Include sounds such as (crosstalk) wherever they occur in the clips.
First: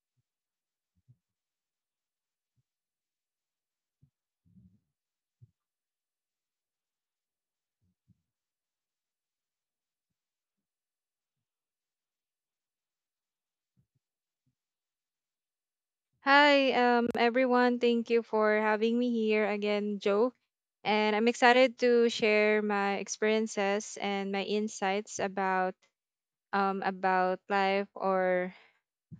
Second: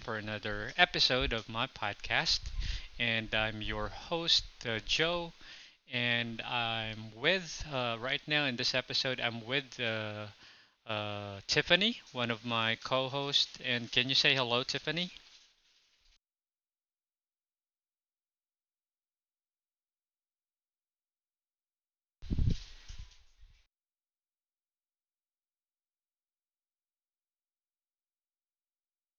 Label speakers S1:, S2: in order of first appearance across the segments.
S1: for another episode of my podcast. And I'm your host, Joe. And I'm with, right now in this episode, I'm with Tiffany, one of my co hosts. And can you say hello, Tiffany?
S2: Hi, everyone. Thank you for having me here again, Joe. And I'm excited to share my experiences and my insights about about life or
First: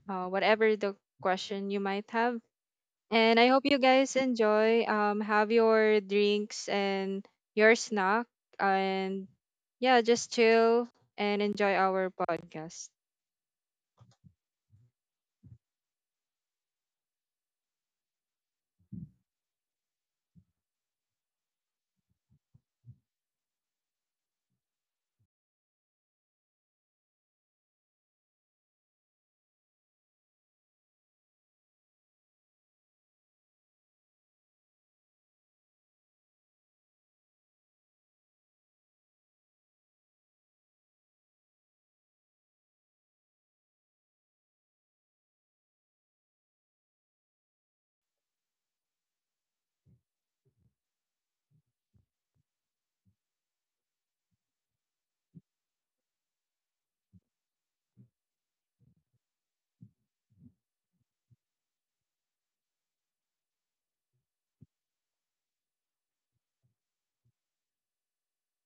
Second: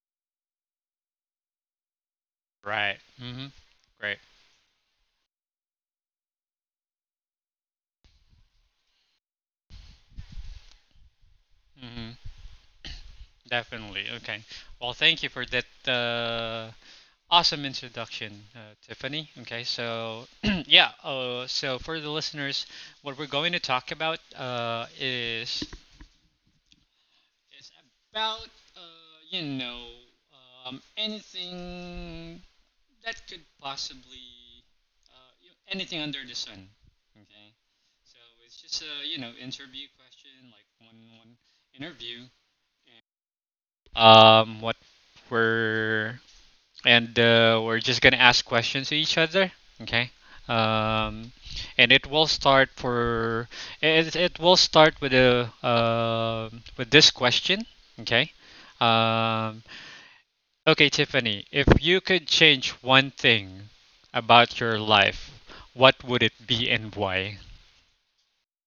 S2: whatever the question you might have.
S1: Right. Mm
S2: And
S1: hmm.
S2: I hope you
S1: Great.
S2: guys enjoy. Have your drinks and your snack, and yeah, just chill and enjoy
S1: Mm
S2: our
S1: hmm.
S2: podcast.
S1: Definitely. Okay. Well, thank you for that. Awesome introduction, Tiffany. Okay, so (clears throat) yeah, so for the listeners, what we're going to talk about is about uh, you know anything that could possibly anything under the sun. Okay, so it's just a, interview question, like one interview. What we're and we're just gonna ask questions to each other. Okay. Um, and it will it will start with a with this question. Okay. Um, okay, Tiffany, if you could change one thing about your life, what would it be and why?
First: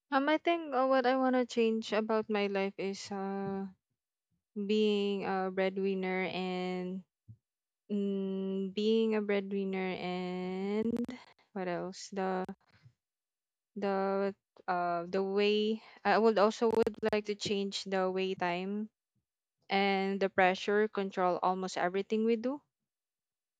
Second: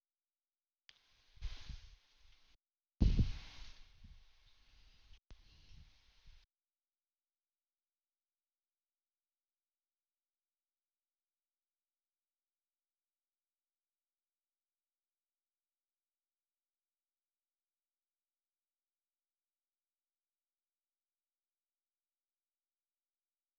S2: I think what I wanna change about my life is being a breadwinner and being a breadwinner and what else? The the way I would also would like to change the way time and the pressure control almost everything we do.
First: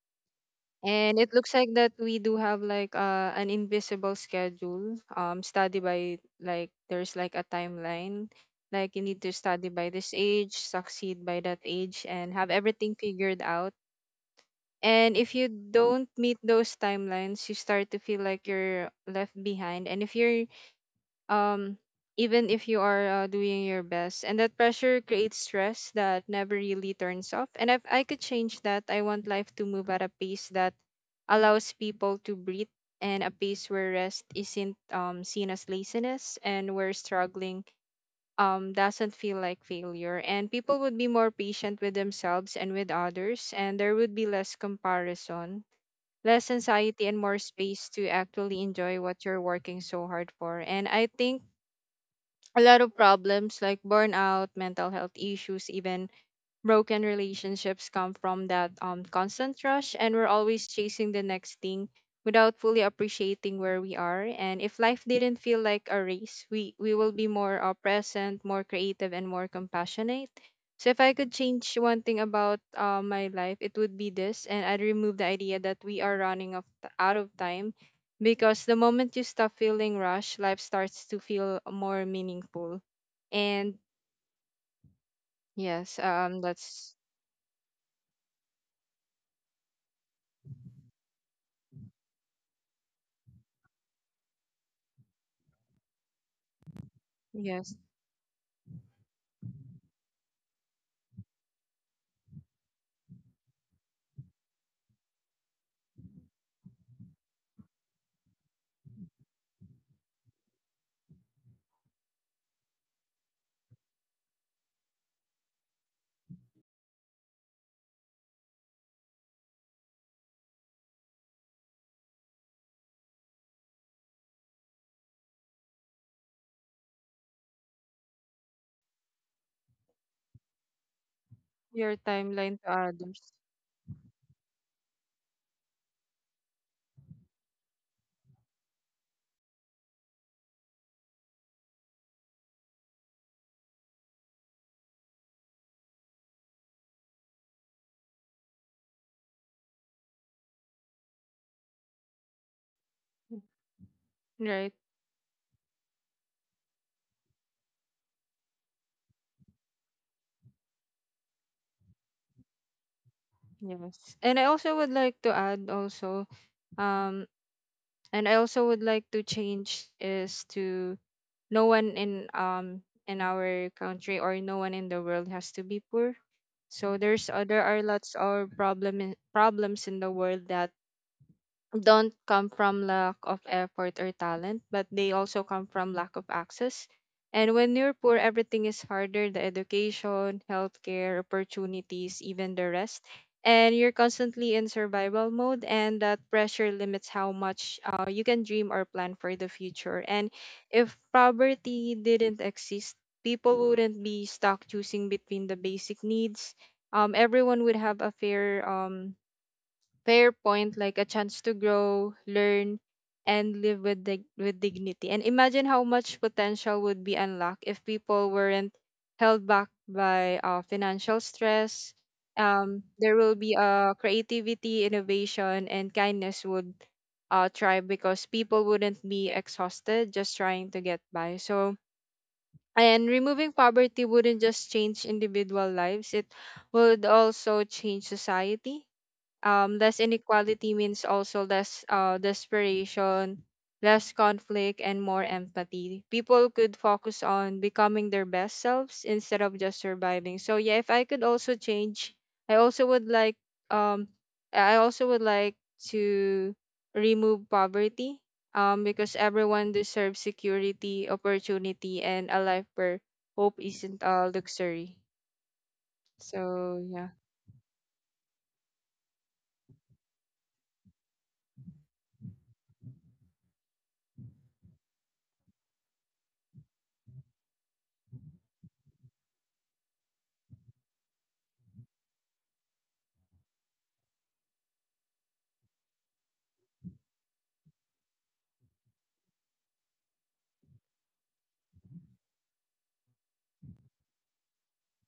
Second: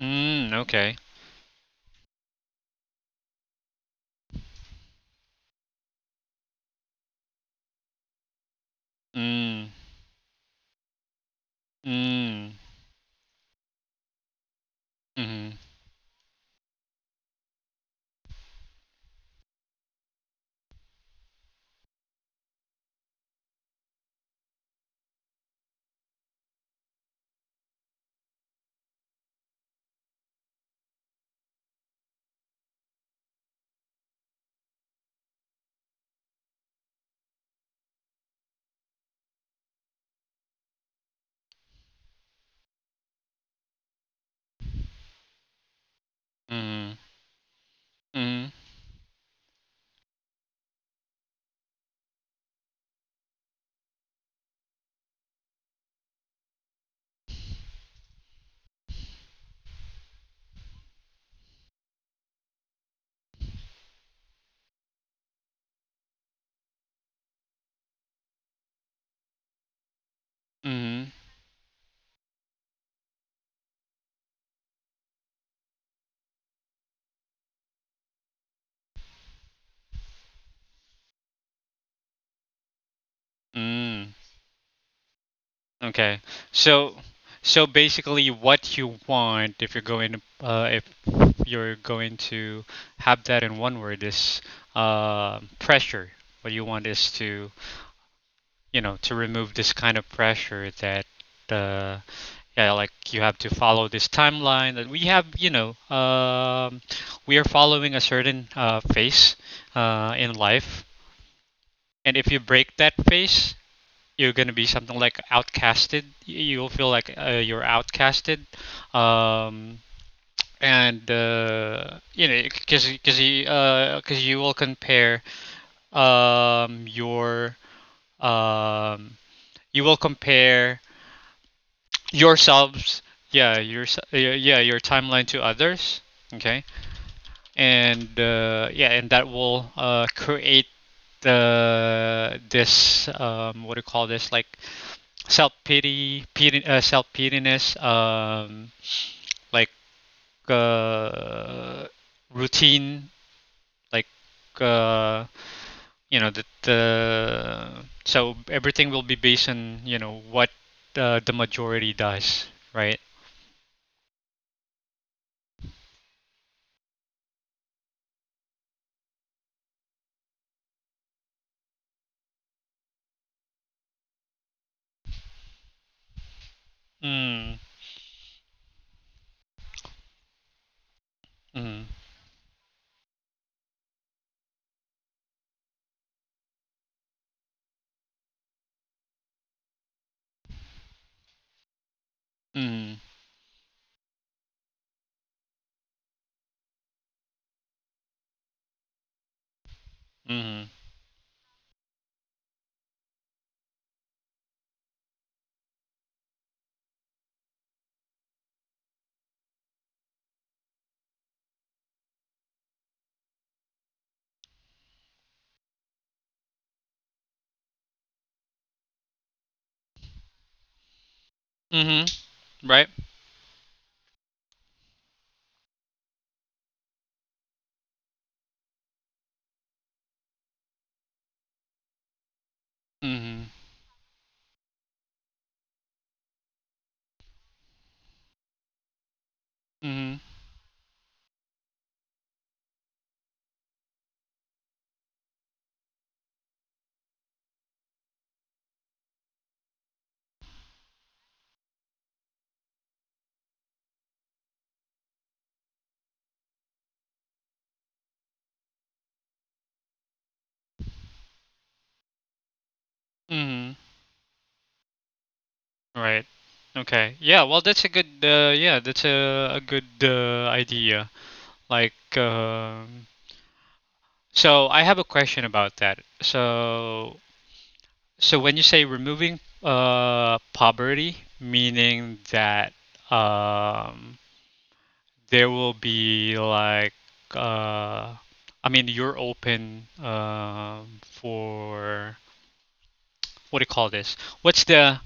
S1: Mm, okay.
S2: And it looks like that we do have like an invisible schedule. Study by like there's like a timeline. Like you need to
S1: Mm.
S2: study by this age, succeed by that age, and
S1: Mm.
S2: have everything figured out. And if you
S1: Mm.
S2: don't meet those timelines, you start to feel like you're left behind. And if you're, um, even if you are doing your best, and that pressure creates stress that never really turns off. And if I could change that, I want life to move at a pace that allows people to breathe, and a pace where rest isn't seen as laziness and where struggling doesn't feel like failure. And people would be more patient with themselves and with others, and there would be less comparison, less
S1: Mm.
S2: anxiety, and more space to
S1: Mm.
S2: actually enjoy what you're working so hard for. And I think a lot of problems like burnout, mental health issues, even broken relationships come from that constant rush, and we're always chasing the next thing without fully appreciating where we are. And if life didn't feel like a race, we will be more present, more creative, and more compassionate. So if
S1: Mm.
S2: I could change one thing about my life, it would be this, and I'd remove the idea that we are out of time, because the moment you stop feeling rushed, life starts to feel more meaningful. And
S1: Mm.
S2: yes,
S1: Okay.
S2: that's
S1: So so basically, what you want, if you're going to uh, if you're going to have that in one word, is pressure. What you want is to,
S2: yes,
S1: to remove this kind of pressure that uh, yeah, like you have to follow this timeline that we have, we are following a certain phase in life. And if you break that phase, you're gonna be something like outcasted. You'll feel like, you're outcasted, um, and because you 'cause you will compare um, your um, you will compare
S2: your timeline to
S1: yourselves,
S2: others,
S1: yeah, your, yeah, yeah, your timeline to others, okay, and yeah, and that will create the this what do you call this, like self pity, self pityness, like uh, routine, like
S2: right?
S1: uh, the so everything will be based on, what the majority does, right?
S2: Yes, and I also would like to add also, um and I also would like to change is to no one in our country or no one in the world has to be poor. So there's
S1: Mm.
S2: there are lots of problems in the world that
S1: Mm.
S2: don't come from lack of effort or talent, but they also come from lack of access. And when you're poor, everything is harder: the education, healthcare, opportunities, even the
S1: Mm.
S2: rest. And you're constantly in survival mode, and that pressure limits how much you can dream or plan for the future. And
S1: Mm.
S2: if poverty didn't exist, people wouldn't be stuck choosing between the basic needs. Everyone would have a fair point, like a chance to grow, learn, and live with with dignity. And imagine how much potential would be unlocked if people weren't held back by financial stress.
S1: Mm-hmm. Right?
S2: There will be creativity, innovation, and kindness would thrive, because people wouldn't be exhausted just trying to get by. So, and
S1: Mm.
S2: removing poverty wouldn't just change individual lives, it would also change society. Less
S1: Mm.
S2: inequality means also less desperation, less conflict, and more empathy. People could focus on becoming their best selves instead of just surviving. So yeah, if I could also change, I also would like, um, I also would like to remove poverty. Because everyone deserves security, opportunity, and a life where hope
S1: Mm.
S2: isn't a luxury.
S1: Right.
S2: So yeah,
S1: Okay. Yeah. Well, that's a good. Yeah, that's a good idea. Like, so I have a question about that. So when you say removing poverty, meaning that um there will be like, uh I mean, you're open, for, what do you call this? What's the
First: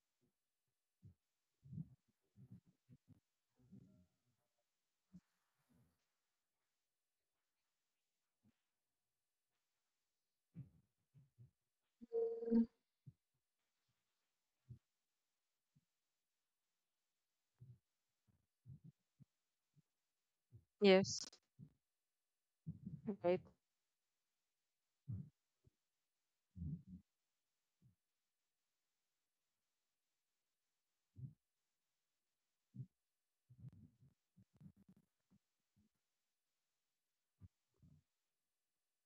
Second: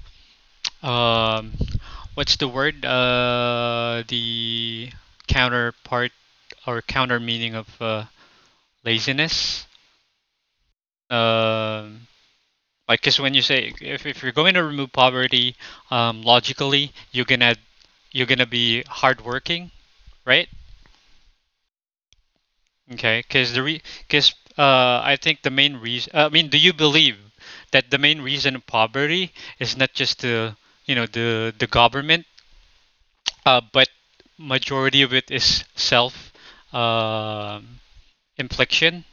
S1: um what's the word, the counterpart, or counter meaning of laziness? Um Like, because when you say, if you're going to remove poverty, logically, you're gonna be hardworking, right?
S2: yes.
S1: Okay,
S2: Okay.
S1: because I think the main reason, I mean, do you believe that the main reason of poverty is not just the, the government, but majority of it is self uh, infliction?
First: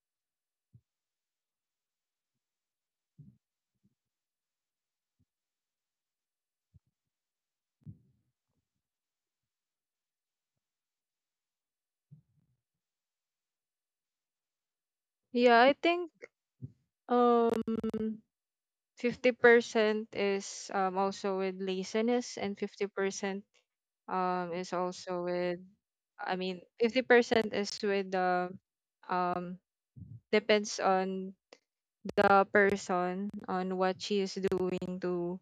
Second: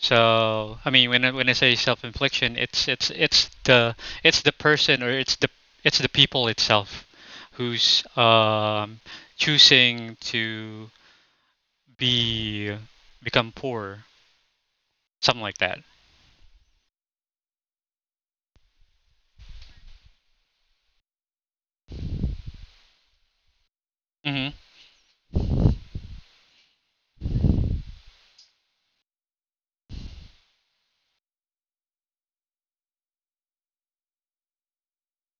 S1: So I mean, when I say self-infliction, it's the, person, or it's the, people itself, who's choosing to be become poor, something like
S2: Yeah, I
S1: that.
S2: think um 50% is also with laziness, and 50%
S1: Hmm.
S2: is also with, I mean, 50% is with the, um depends on the person on what she is doing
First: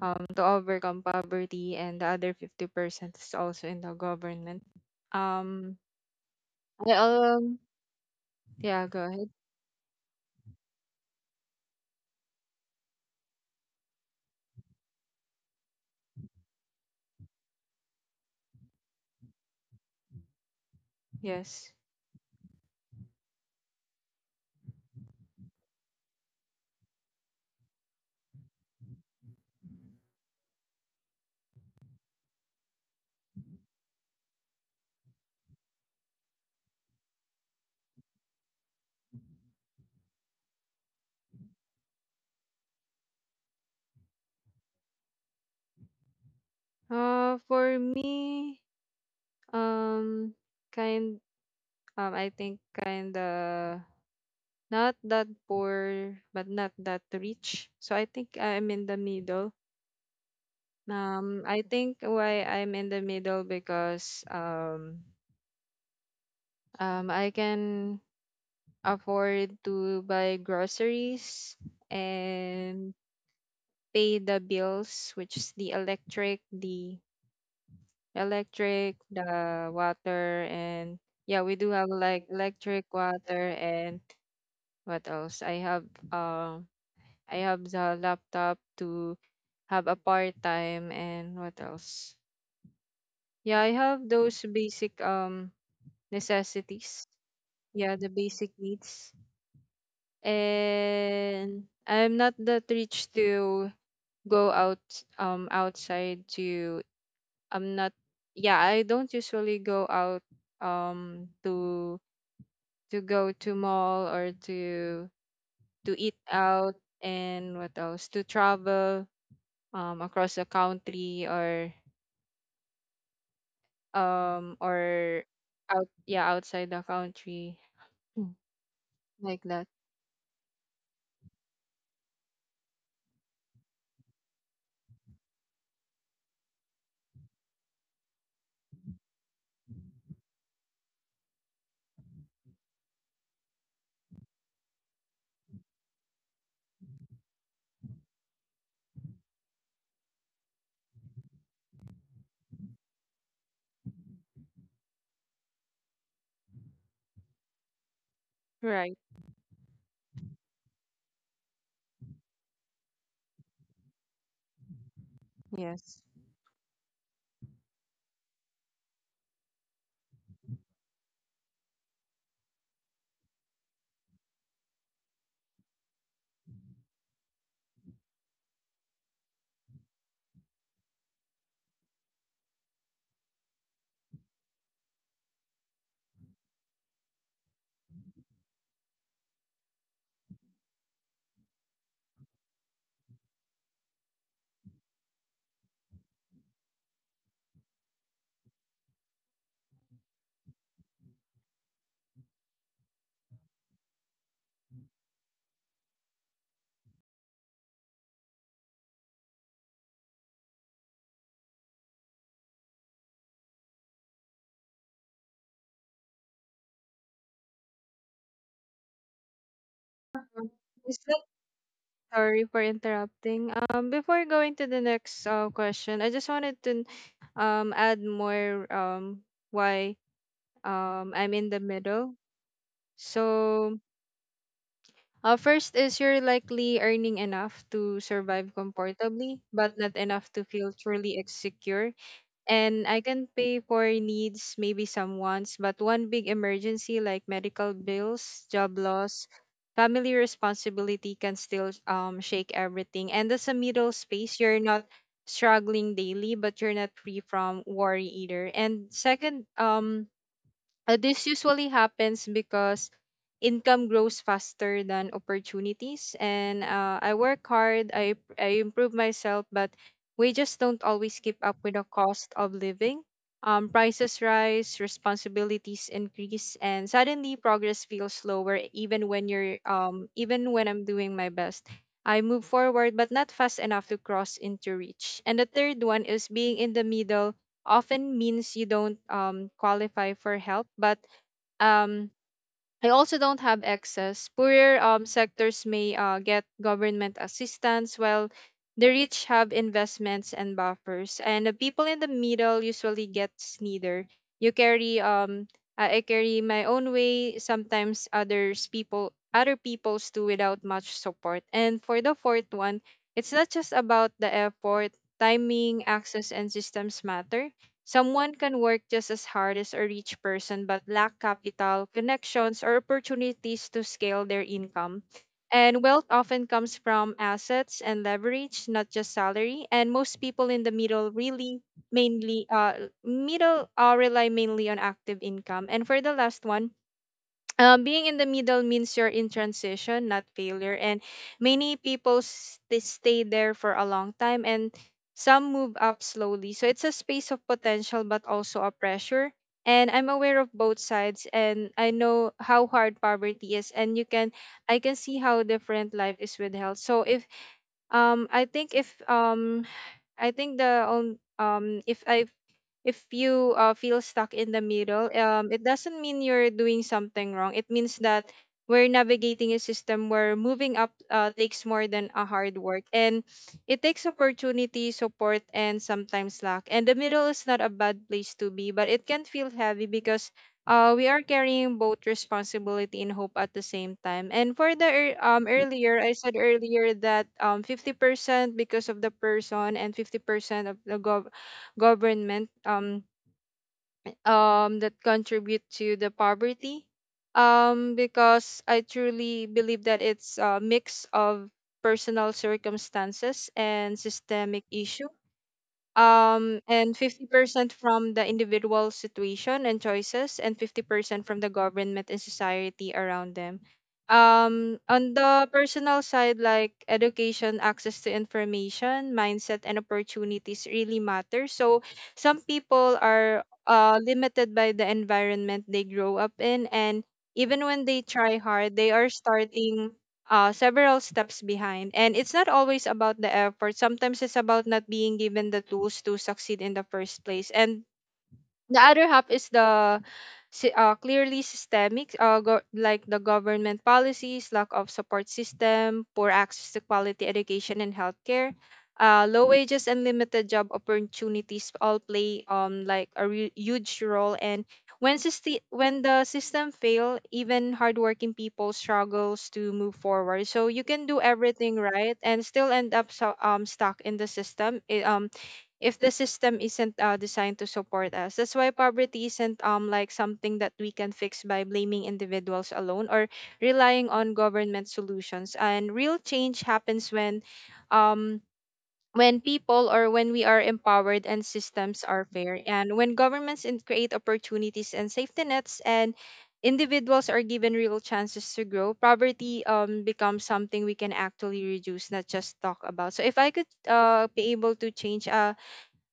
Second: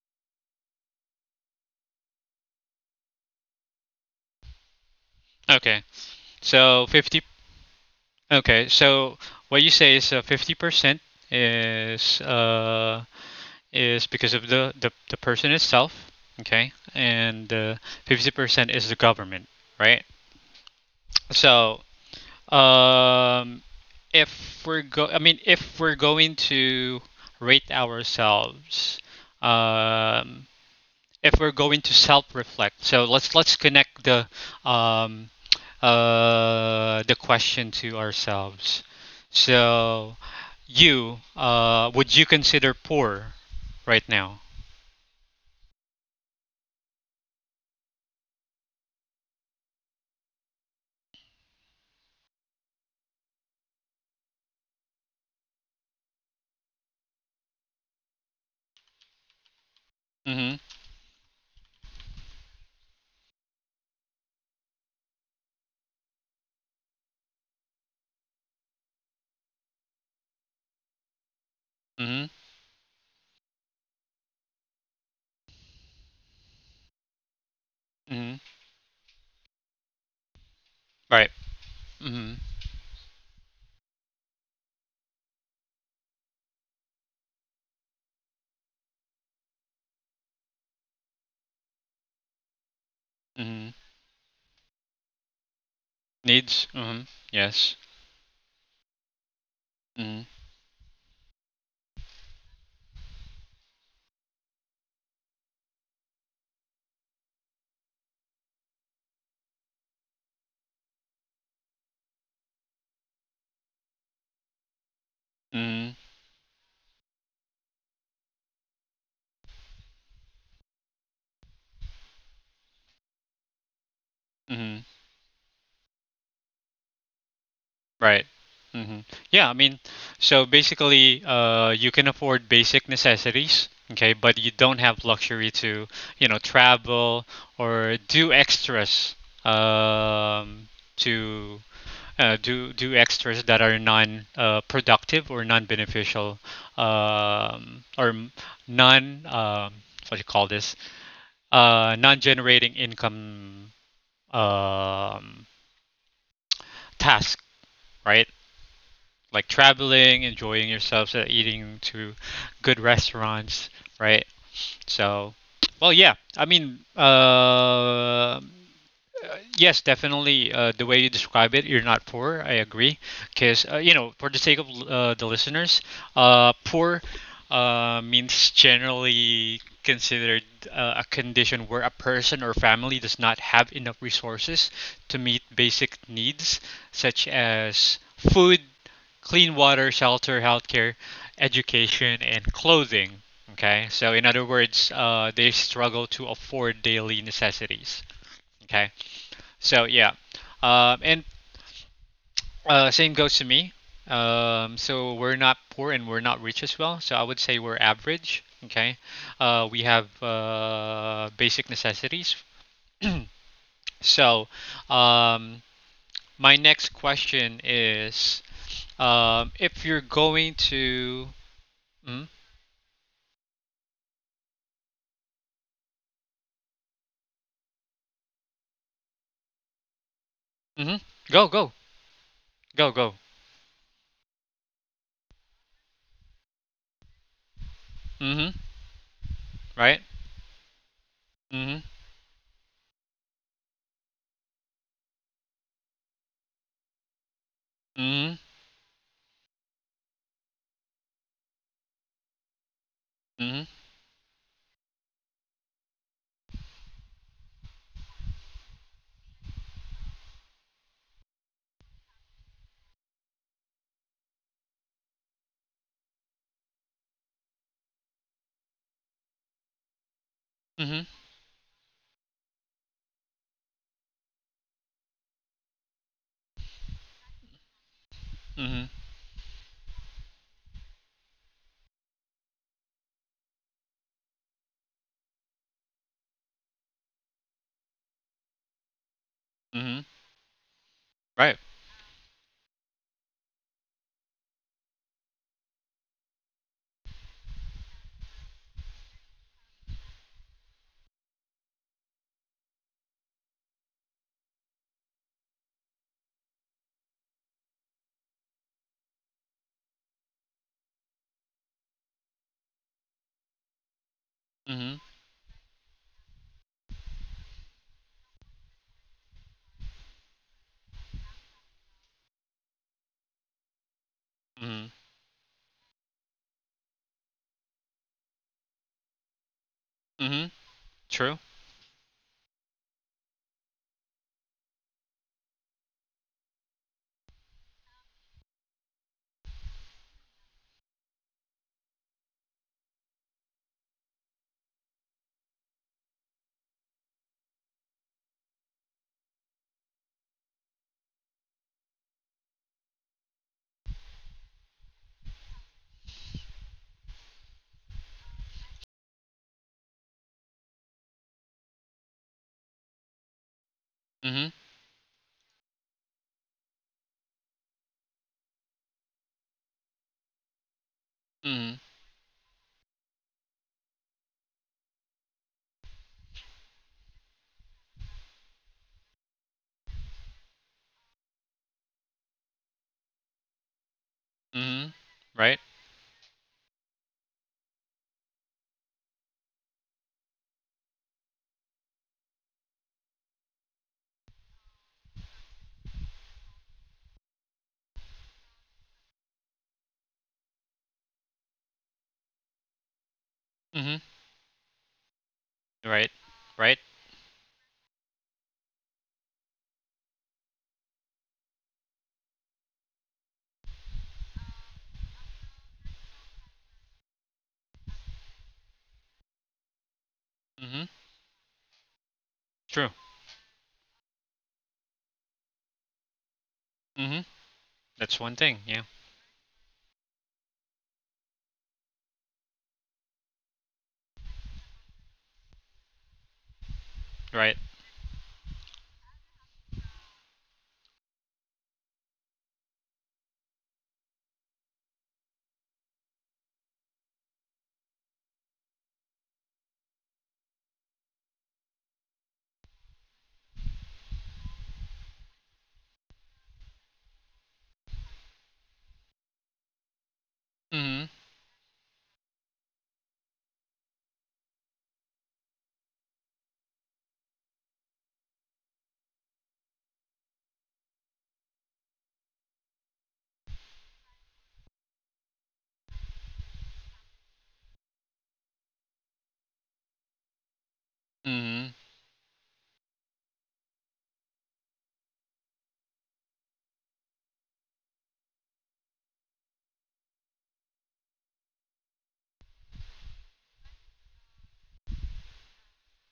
S2: to overcome poverty, and the other 50% is also in the government. Um
S1: Okay, so
S2: I
S1: 50. Okay,
S2: Yeah, go
S1: so
S2: ahead.
S1: what you say is, 50% is, because of the person itself. Okay, and 50% is the government, right?
S2: Yes.
S1: So, Um, if we're go, I mean, if we're going to rate ourselves, um, if we're going to self-reflect, so let's connect um, the question to ourselves. So, would you consider poor right now?
S2: For me, Um, kind. I think kinda not that poor, but not that rich. So I think I'm in the middle.
S1: Mm-hmm.
S2: I think why I'm in the middle because I can afford to buy groceries
S1: Mm-hmm.
S2: and pay the bills, which is the electric, the
S1: Mm-hmm.
S2: electric, the water, and
S1: Right.
S2: yeah, we do have like
S1: Mm-hmm.
S2: electric, water, and what else? Uh, I have the laptop to have a part time, and what else? Yeah, I
S1: Mm-hmm.
S2: have those basic
S1: Needs. Mm-hmm.
S2: necessities.
S1: Yes.
S2: Yeah, the basic needs.
S1: Mm-hmm.
S2: And I'm not that rich to go out outside to, I'm not, yeah, I don't usually go out um to to go to mall or to
S1: Mm-hmm.
S2: eat out and what else to travel across the country
S1: Mm-hmm.
S2: or out, yeah, outside the country.
S1: Right.
S2: Mm,
S1: Hmm.
S2: like
S1: Yeah, I
S2: that,
S1: mean, so basically, you can afford basic necessities, okay, but you don't have luxury to, travel, or do extras, um, to do extras that are non productive, or non beneficial, or m- non what do you call this? Non generating income um, task, right?
S2: right.
S1: Like traveling, enjoying yourselves, eating to good restaurants, right? So, well,
S2: Yes.
S1: yeah. I mean, yes, definitely. The way you describe it, you're not poor. I agree, because for the sake of the listeners, poor means, generally considered, a condition where a person or family does not have enough resources to meet basic needs such as food, clean water, shelter, healthcare, education, and clothing. Okay, so in other words, they struggle to afford daily necessities. Okay? So yeah, and same goes to me. So we're not poor, and we're not rich as well. So I would say we're average. Okay, we have basic necessities. (clears throat) So, um, my next question is, if you're
S2: Um,
S1: going
S2: is that,
S1: to, mm,
S2: sorry for interrupting, before going to the next question, I just wanted to add more why
S1: hmm.
S2: I'm
S1: Go
S2: in the
S1: go
S2: middle.
S1: go go.
S2: So first is you're likely earning enough to
S1: Hmm.
S2: survive comfortably but not
S1: Right.
S2: enough to feel truly
S1: Hmm.
S2: secure. And I can pay for needs, maybe some wants, but one big emergency like medical
S1: Hmm.
S2: bills, job loss, family responsibility can still shake everything. And there's a
S1: Hmm.
S2: middle space. You're not struggling daily, but you're not free from worry either. And second, this usually happens because income grows faster than opportunities. And I work hard, I improve myself, but we just don't
S1: Hmm.
S2: always keep up with the cost of living. Prices rise, responsibilities increase, and suddenly progress feels slower.
S1: Hmm.
S2: Even when you're, even when I'm doing my best, I move forward, but not fast enough to cross into reach. And the third one is being in the middle often means you don't
S1: Hmm.
S2: qualify for help. But
S1: Right.
S2: um, I also don't have access. Poorer sectors may get government assistance, while the rich have investments and buffers. And the people in the middle usually gets neither. You carry I carry my own way. Sometimes other people's too without much support. And for the fourth one, it's not just about the effort.
S1: Hmm.
S2: Timing, access, and systems matter. Someone can work just as hard as a rich person but lack capital, connections, or opportunities to scale their
S1: Hmm.
S2: income. And wealth often comes from assets and leverage, not just salary. And most
S1: Hmm.
S2: people in the middle
S1: True.
S2: really mainly middle rely mainly on active income. And for the last one, being in the middle means you're in transition, not failure. And many people they stay there for a long time, and some move up slowly. So it's a space of potential, but also a pressure. And I'm aware of both sides, and I know how hard poverty is. And you can, I can see how different life is with health. So if, I think if I think the if I, if you feel stuck
S1: Hmm
S2: in the middle, it doesn't mean you're doing something wrong. It means that we're navigating a system where moving up takes
S1: Mhm.
S2: more than a hard work, and it takes opportunity, support, and sometimes luck. And the middle is not a bad place to be, but it can feel heavy because we are carrying both responsibility and hope at the same time. And for the
S1: Mhm. Right.
S2: earlier, I said earlier that 50% because of the person and 50% of the government that contribute to the poverty. Because I truly believe that it's a mix of personal circumstances and
S1: Mhm.
S2: systemic issue,
S1: Right. Right.
S2: and 50% from the individual situation and choices, and 50% from the government and society around them. On the personal side, like education, access to information, mindset, and opportunities
S1: Mhm.
S2: really matter. So some
S1: True.
S2: people are limited by the environment they grow up in, and
S1: Mhm.
S2: even when they
S1: That's
S2: try
S1: one thing.
S2: hard,
S1: Yeah.
S2: they are starting several steps behind. And it's not always about the effort. Sometimes it's about not being given the tools to succeed in the first place.
S1: Right.
S2: And the other half is the clearly systemic like the government policies, lack of support system, poor access to quality education and healthcare, low wages and limited job opportunities all play like a huge role. And when when the system fail, even hardworking people struggles to move forward. So you can
S1: Mhm.
S2: do everything right and still end up, so, stuck in the system. It if the system isn't designed to support us. That's why poverty isn't like something that we can fix by blaming individuals alone or relying on government solutions. And real change happens um when people or when we are empowered and
S1: Mhm.
S2: systems are fair, and when governments create opportunities and safety nets, and individuals are given real chances to grow. Poverty becomes something we can actually reduce, not just talk about. So if I could be able to change uh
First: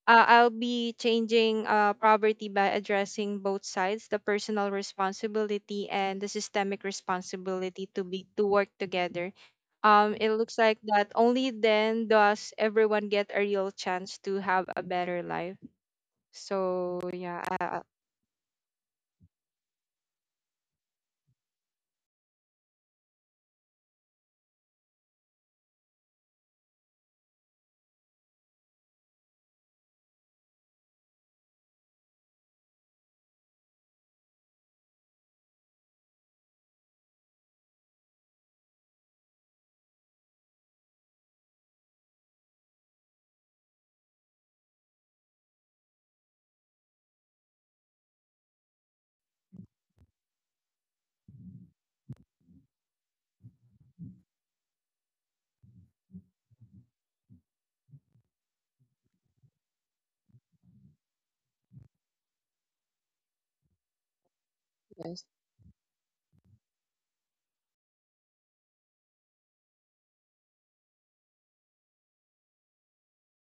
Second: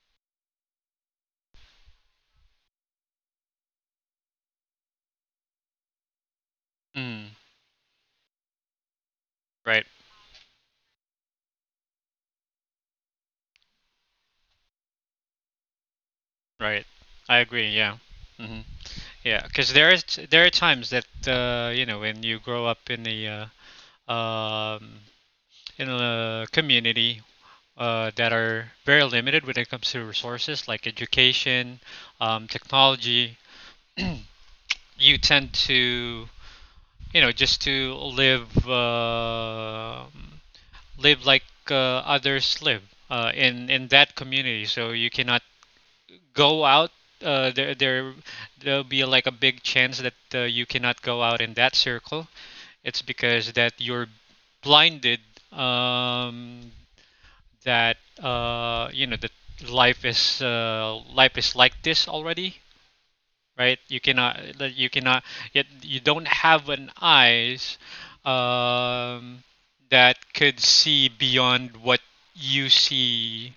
S2: uh, I'll be changing poverty by addressing both sides, the personal responsibility and the systemic
S1: Mhm.
S2: responsibility, to be to work together.
S1: Right.
S2: It looks like that only then does everyone get a real chance to have a better life.
S1: Right.
S2: So
S1: I
S2: yeah,
S1: agree. Yeah. Mhm. Yeah. Because there are times that, you know, when you grow up in the uh, um, in a community that are very limited when it comes to resources, like education, technology. (clears throat) You tend to, just to, live like uh, others live in that community. So you cannot go out. Uh, there there there'll be like a big chance that, you cannot go out in that circle. It's because that you're blinded, um, that that life is like this already, right? You cannot, like, you
S2: yes,
S1: cannot, yet you don't have an eyes um, that could see beyond what you see,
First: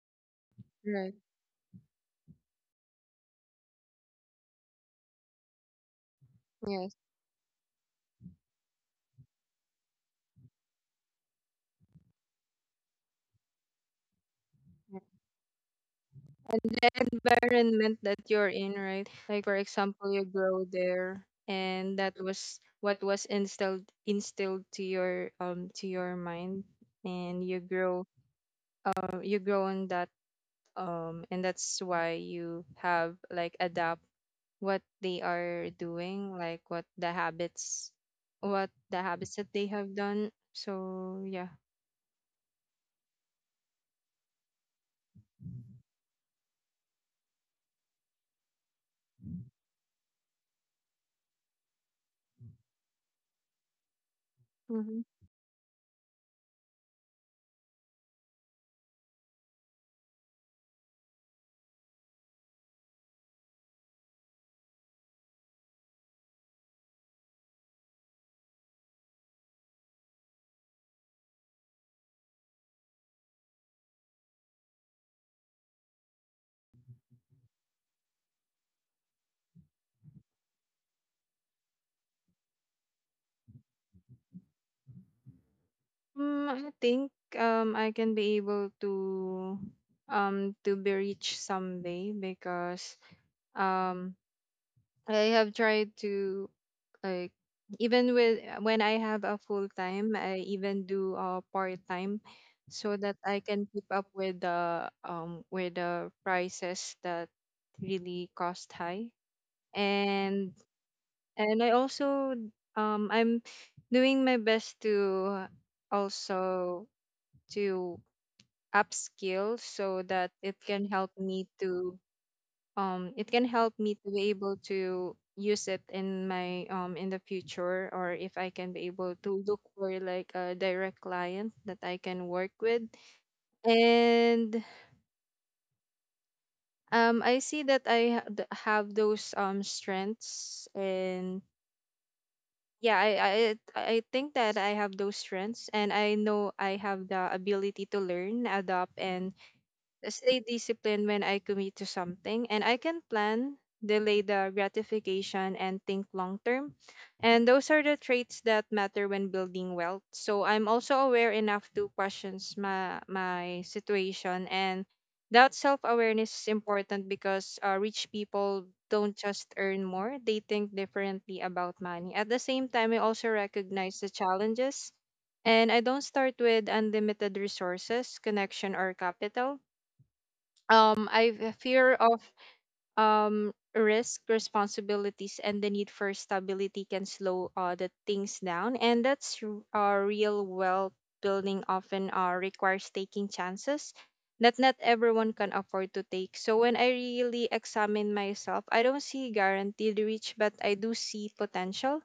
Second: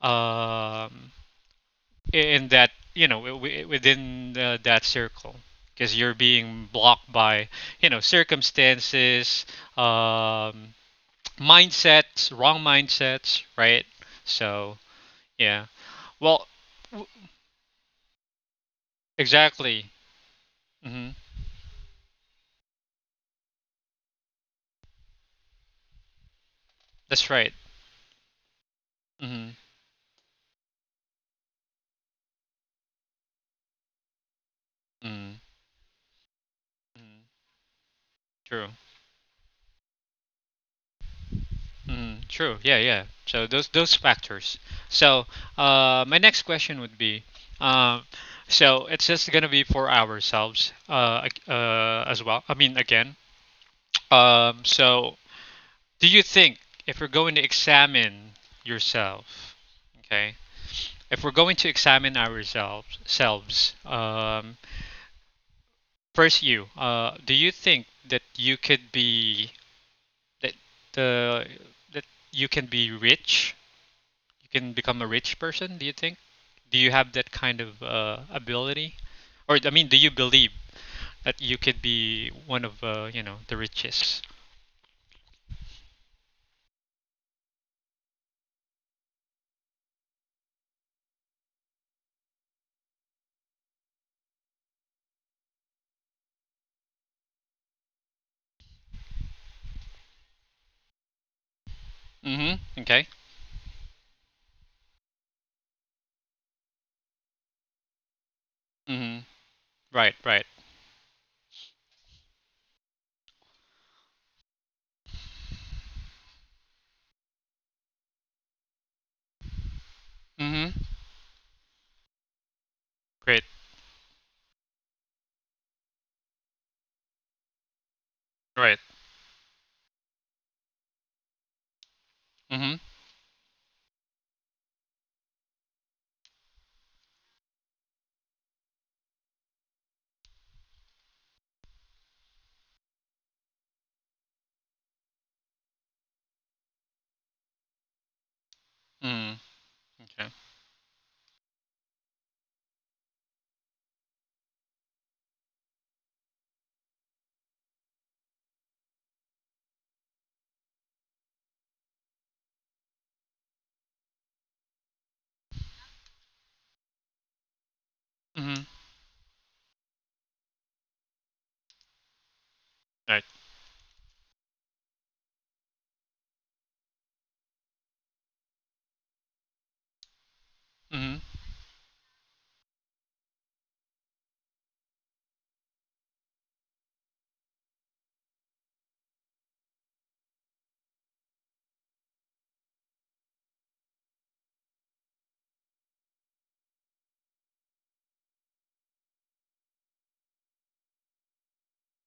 S1: um,
S2: right,
S1: in that, within that circle. Because you're being
S2: yes.
S1: blocked by, circumstances, um, mindsets, wrong mindsets, right? So, yeah. Well,
S2: And the
S1: w-
S2: environment that you're in, right? Like for
S1: exactly.
S2: example, you grow
S1: Hmm.
S2: there and that was what was instilled to your mind,
S1: That's
S2: and
S1: right.
S2: you grow, you
S1: Hmm.
S2: grow in that, and that's why you have like adapt what they
S1: Mm.
S2: are doing, like
S1: Mm. True.
S2: what the habits that they have done. So yeah.
S1: Mm, true. Yeah, yeah. So those factors. So, my next question would be, um, so it's just gonna be for ourselves, as well. I mean, again. So do you think, if we're going to examine yourself, okay, if we're going to examine ourselves, first, you, do you think that you could be, that the that you can be rich you can become a rich person, do you think? Do you have that kind of ability? Or I mean, do you believe that you could be one of, the richest?
S2: Mm, I think I can be able to be rich someday, because um I have tried to, like, even with when I have a full time I even do a part time,
S1: Mhm.
S2: so
S1: Okay.
S2: that I can keep up with the prices that really cost high.
S1: Mhm. Right, right.
S2: And I also, I'm doing my best to also to upskill, so that it
S1: Mhm.
S2: can help me to it
S1: Great.
S2: can help me to be able to use it in my in the future, or if I can
S1: Right.
S2: be able to look for like a direct client that I can work
S1: Mhm.
S2: with. And I see that have those strengths, and yeah, I think that I have those strengths, and I know I have the ability to learn, adapt, and
S1: Mhm. Okay.
S2: stay disciplined when I commit to something. And I can plan, delay the gratification, and think long term. And those are the traits that matter when building wealth. So I'm also aware enough to question my situation, and that self awareness is important because rich
S1: Mhm.
S2: people don't just earn more, they think differently about money. At the same time, I
S1: Right.
S2: also recognize the challenges. And I don't start with unlimited resources, connection, or capital.
S1: Mhm.
S2: I have a fear of risk responsibilities, and the need for stability can slow the things down. And real wealth building often requires taking chances that not everyone can afford to take. So when I really examine myself, I don't see guaranteed reach, but I do see potential.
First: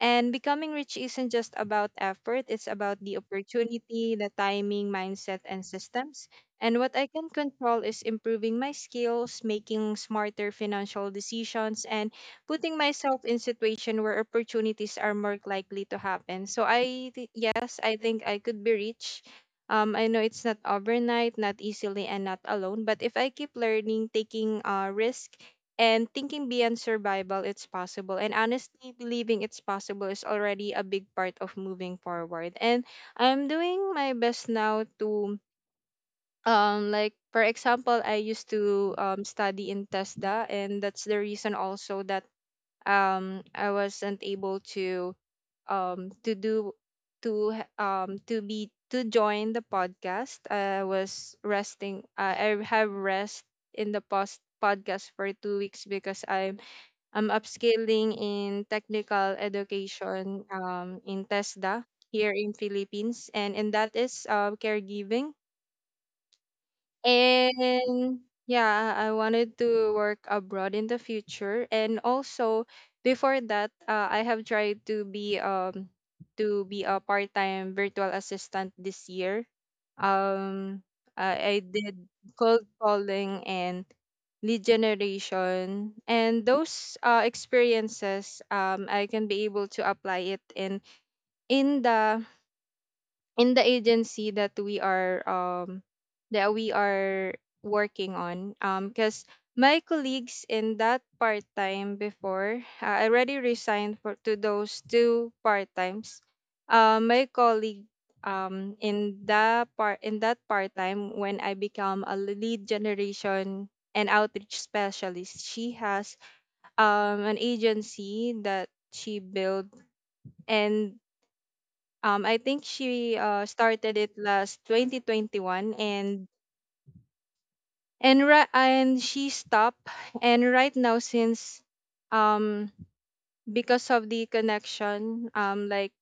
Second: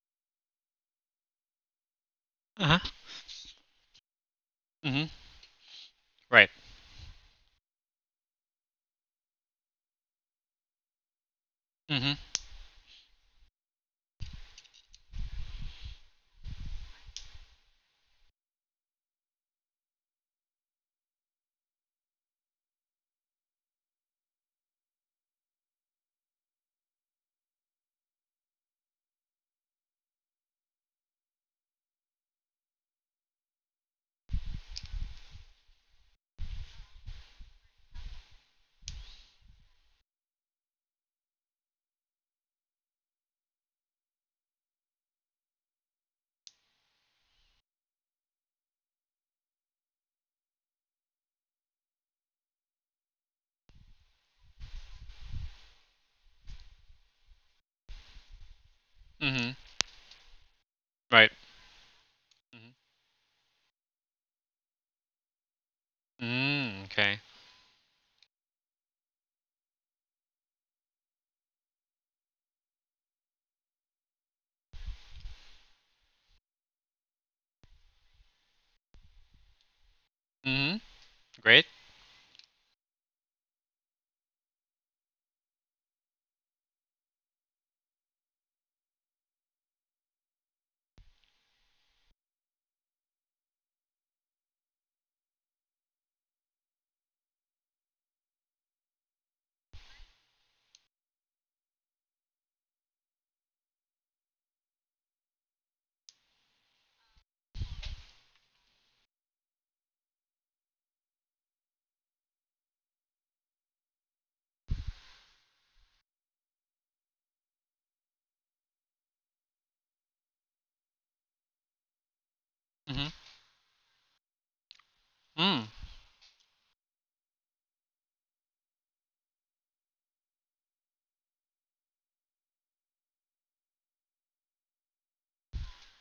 S2: And becoming rich isn't just about effort, it's
S1: Uh-huh.
S2: about the opportunity, the timing,
S1: Mhm.
S2: mindset, and systems.
S1: Right.
S2: And what I can control is improving my skills, making smarter financial decisions, and
S1: Mhm.
S2: putting myself in situation where opportunities are more likely to happen. So yes, I think I could be rich. I know it's not overnight, not easily, and not alone. But if I keep learning, taking risk, and thinking beyond survival, it's possible. And honestly, believing it's possible is already a big part of moving forward. And I'm doing my best now to like for example I used to study in TESDA, and that's the reason also that I wasn't able to do to be to join the podcast. I was resting, I have rest in the post podcast for 2 weeks, because I'm upscaling in technical
S1: Mhm.
S2: education in
S1: Right.
S2: TESDA here in
S1: Mhm.
S2: Philippines, and that is caregiving.
S1: Mm, okay.
S2: And yeah, I wanted to work abroad in the future. And also before that, I have tried to be a part-time virtual assistant this year.
S1: Mhm.
S2: Um, I
S1: Great.
S2: did cold calling and lead generation, and those experiences, I can be able to apply it in in the in the agency that we are working on. Um, because my colleagues in that part time before, I already resigned for to those two-part times. My colleague in that part time, when I become a lead generation and outreach specialist, she has an agency that she built. And I think
S1: Mhm.
S2: she started it last
S1: Mm.
S2: 2021, and and she stopped. And right now, since um because of the connection, like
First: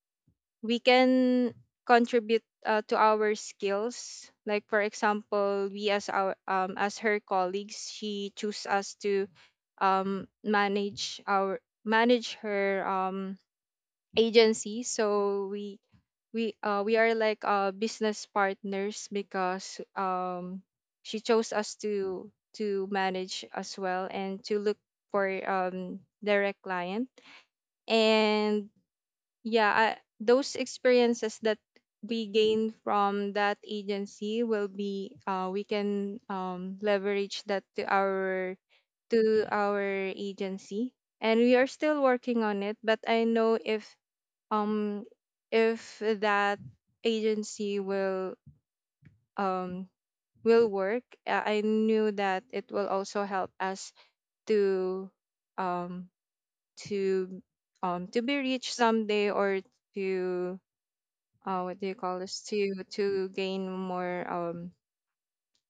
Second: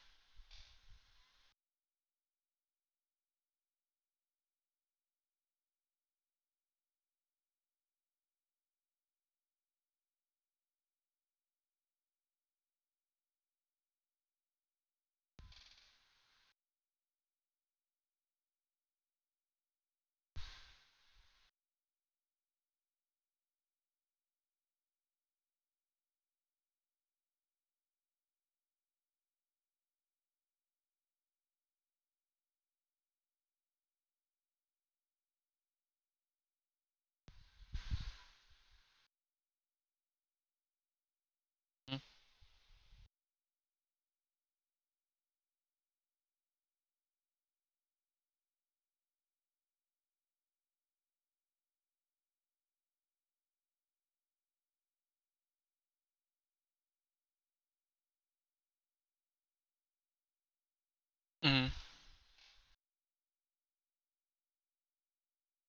S2: we can contribute to our skills, like for example we, as our as her colleagues, she choose us to manage our manage her agency. So we we are like business partners, because she chose us to manage as well, and to look for direct client. And yeah, those experiences that we gain from that agency will be, we can leverage that to our to our agency. And we are
S1: Mm.
S2: still working on it, but I know um if that agency um will work, I knew that it will also help us to um to to be rich someday, or to,
S1: Mm.
S2: what do you call this, to gain more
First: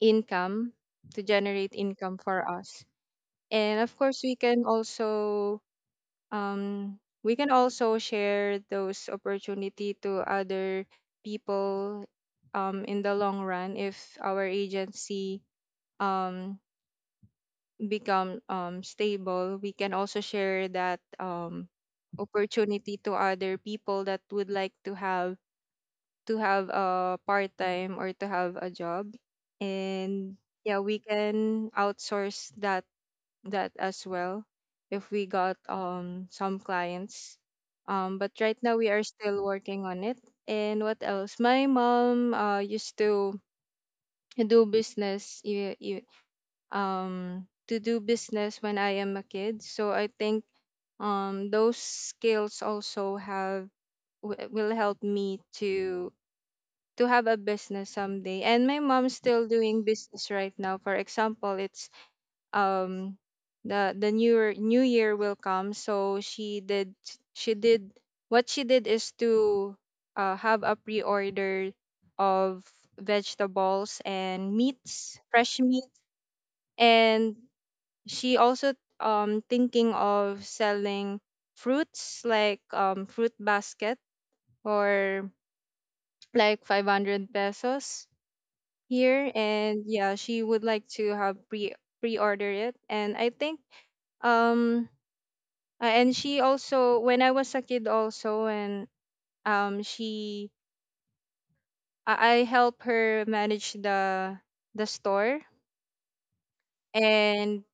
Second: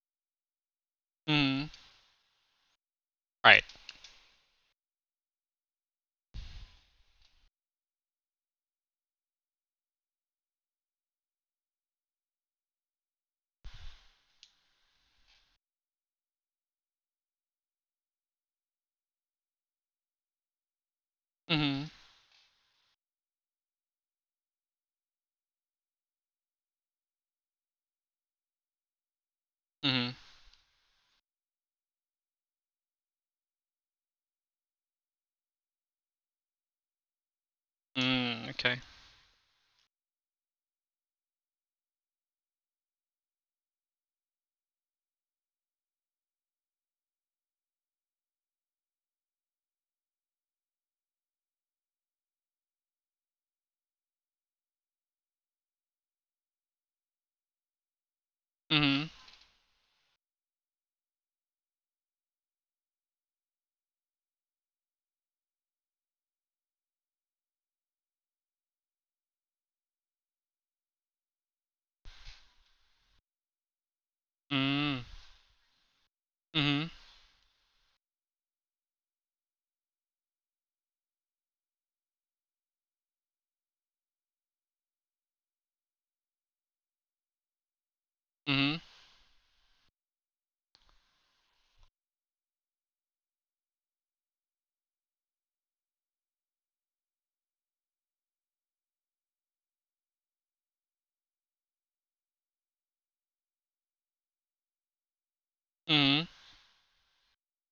S2: income, to
S1: Mm.
S2: generate income for us.
S1: Right.
S2: And of course we can also, um, we can also share those opportunity to other people, in the long run, if our agency um, become, stable, we can also share that,
S1: Mhm.
S2: opportunity to other people that would like to have a part-time or to have a job.
S1: Mhm.
S2: And yeah, we can outsource that as well if we got some clients. But
S1: Mm.
S2: right now
S1: Okay.
S2: we are still working on it. And what else? My mom used to do business, to do business when I am a kid. So I think those skills also have, will help me to have a business someday. And my
S1: Mhm.
S2: mom's still doing business right now. For example, it's um the new year will come, so she did what she did is to have a pre-order of vegetables and
S1: Mm.
S2: meats, fresh meat.
S1: Mhm.
S2: And she also thinking of selling fruits like fruit basket, or like 500 pesos
S1: Mhm.
S2: here. And yeah, she would like to have pre-order it. And I think um uh, and she also, when I was a kid, also, and um, she, I help her manage the store,
S1: Mhm.
S2: and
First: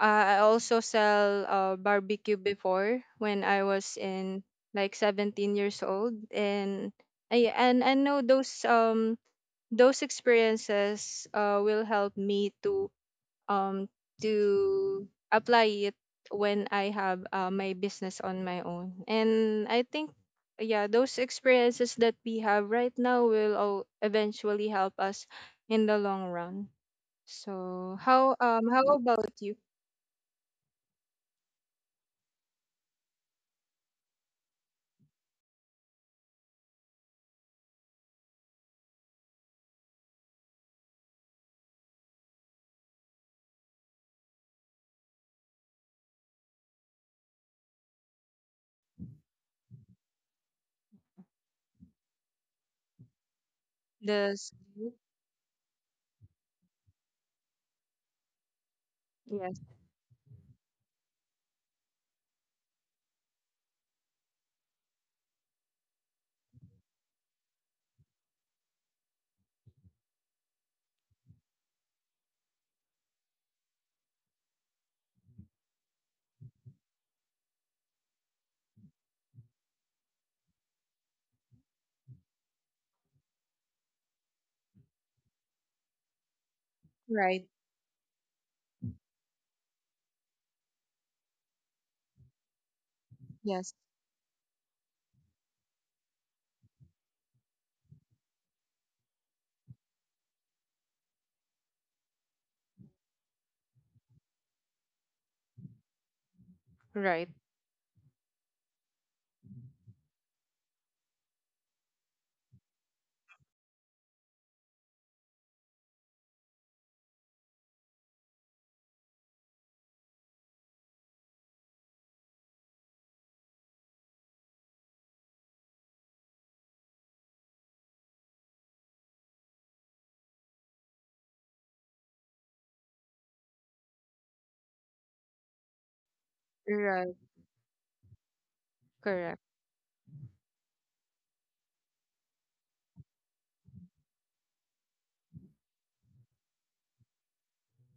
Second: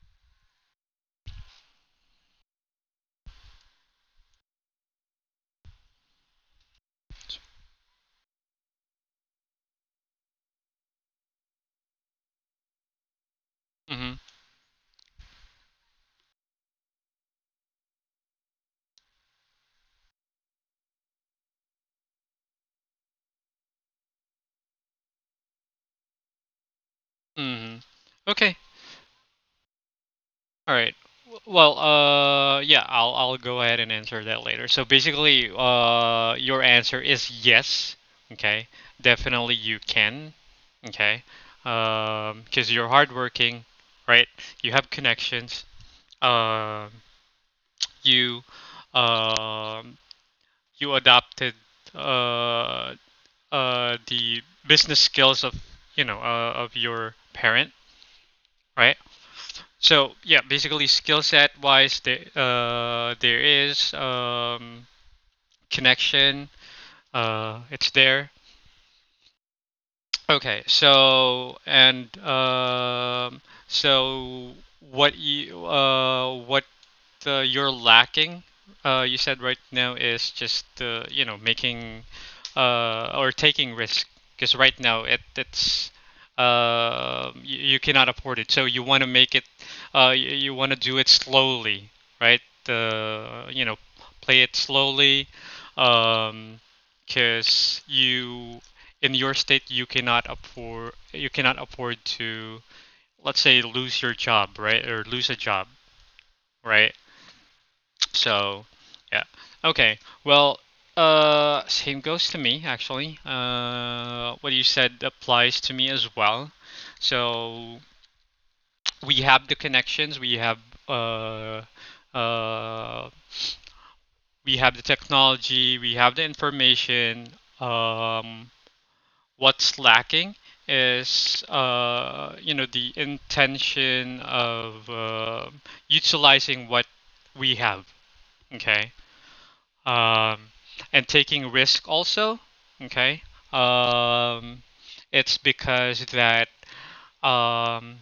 S2: I also sell barbecue before, when I was in like 17 years old. And I know those experiences will help me um
S1: Mhm.
S2: to apply it when I have my business on my own. And I think yeah, those experiences that we have right now will all eventually help us in the long run.
S1: Mhm.
S2: So
S1: Okay.
S2: how about you?
S1: All right. Well, yeah, I'll go ahead and answer that later. So basically, your answer is yes. Okay. Definitely, you can. Okay. Because you're hardworking, right? You have connections. Um, you, um, you adopted uh the
S2: Does
S1: business skills of, of your parent, right?
S2: yes,
S1: So yeah, basically, skill set wise, there is, connection. It's there. Okay. So, and so what you, what you're lacking, you said right now, is just, making, or taking risk, because right now, it it's
S2: right.
S1: you, you cannot afford it. So you want to make it. You, you want to do it slowly, right? Uh, you know,
S2: Yes.
S1: Play it slowly, um, because you, in your state, you cannot afford to, let's say, lose your job, right, or lose a job, right?
S2: Right.
S1: So, yeah. Okay. Well, same goes to me, actually. What you said applies to me as well. So we have the connections, uh, uh, we have the technology, we have the information. Um, what's lacking is, the intention of utilizing what
S2: Right.
S1: we have. Okay.
S2: Correct.
S1: um, and taking risk also, okay, um, it's because that, um,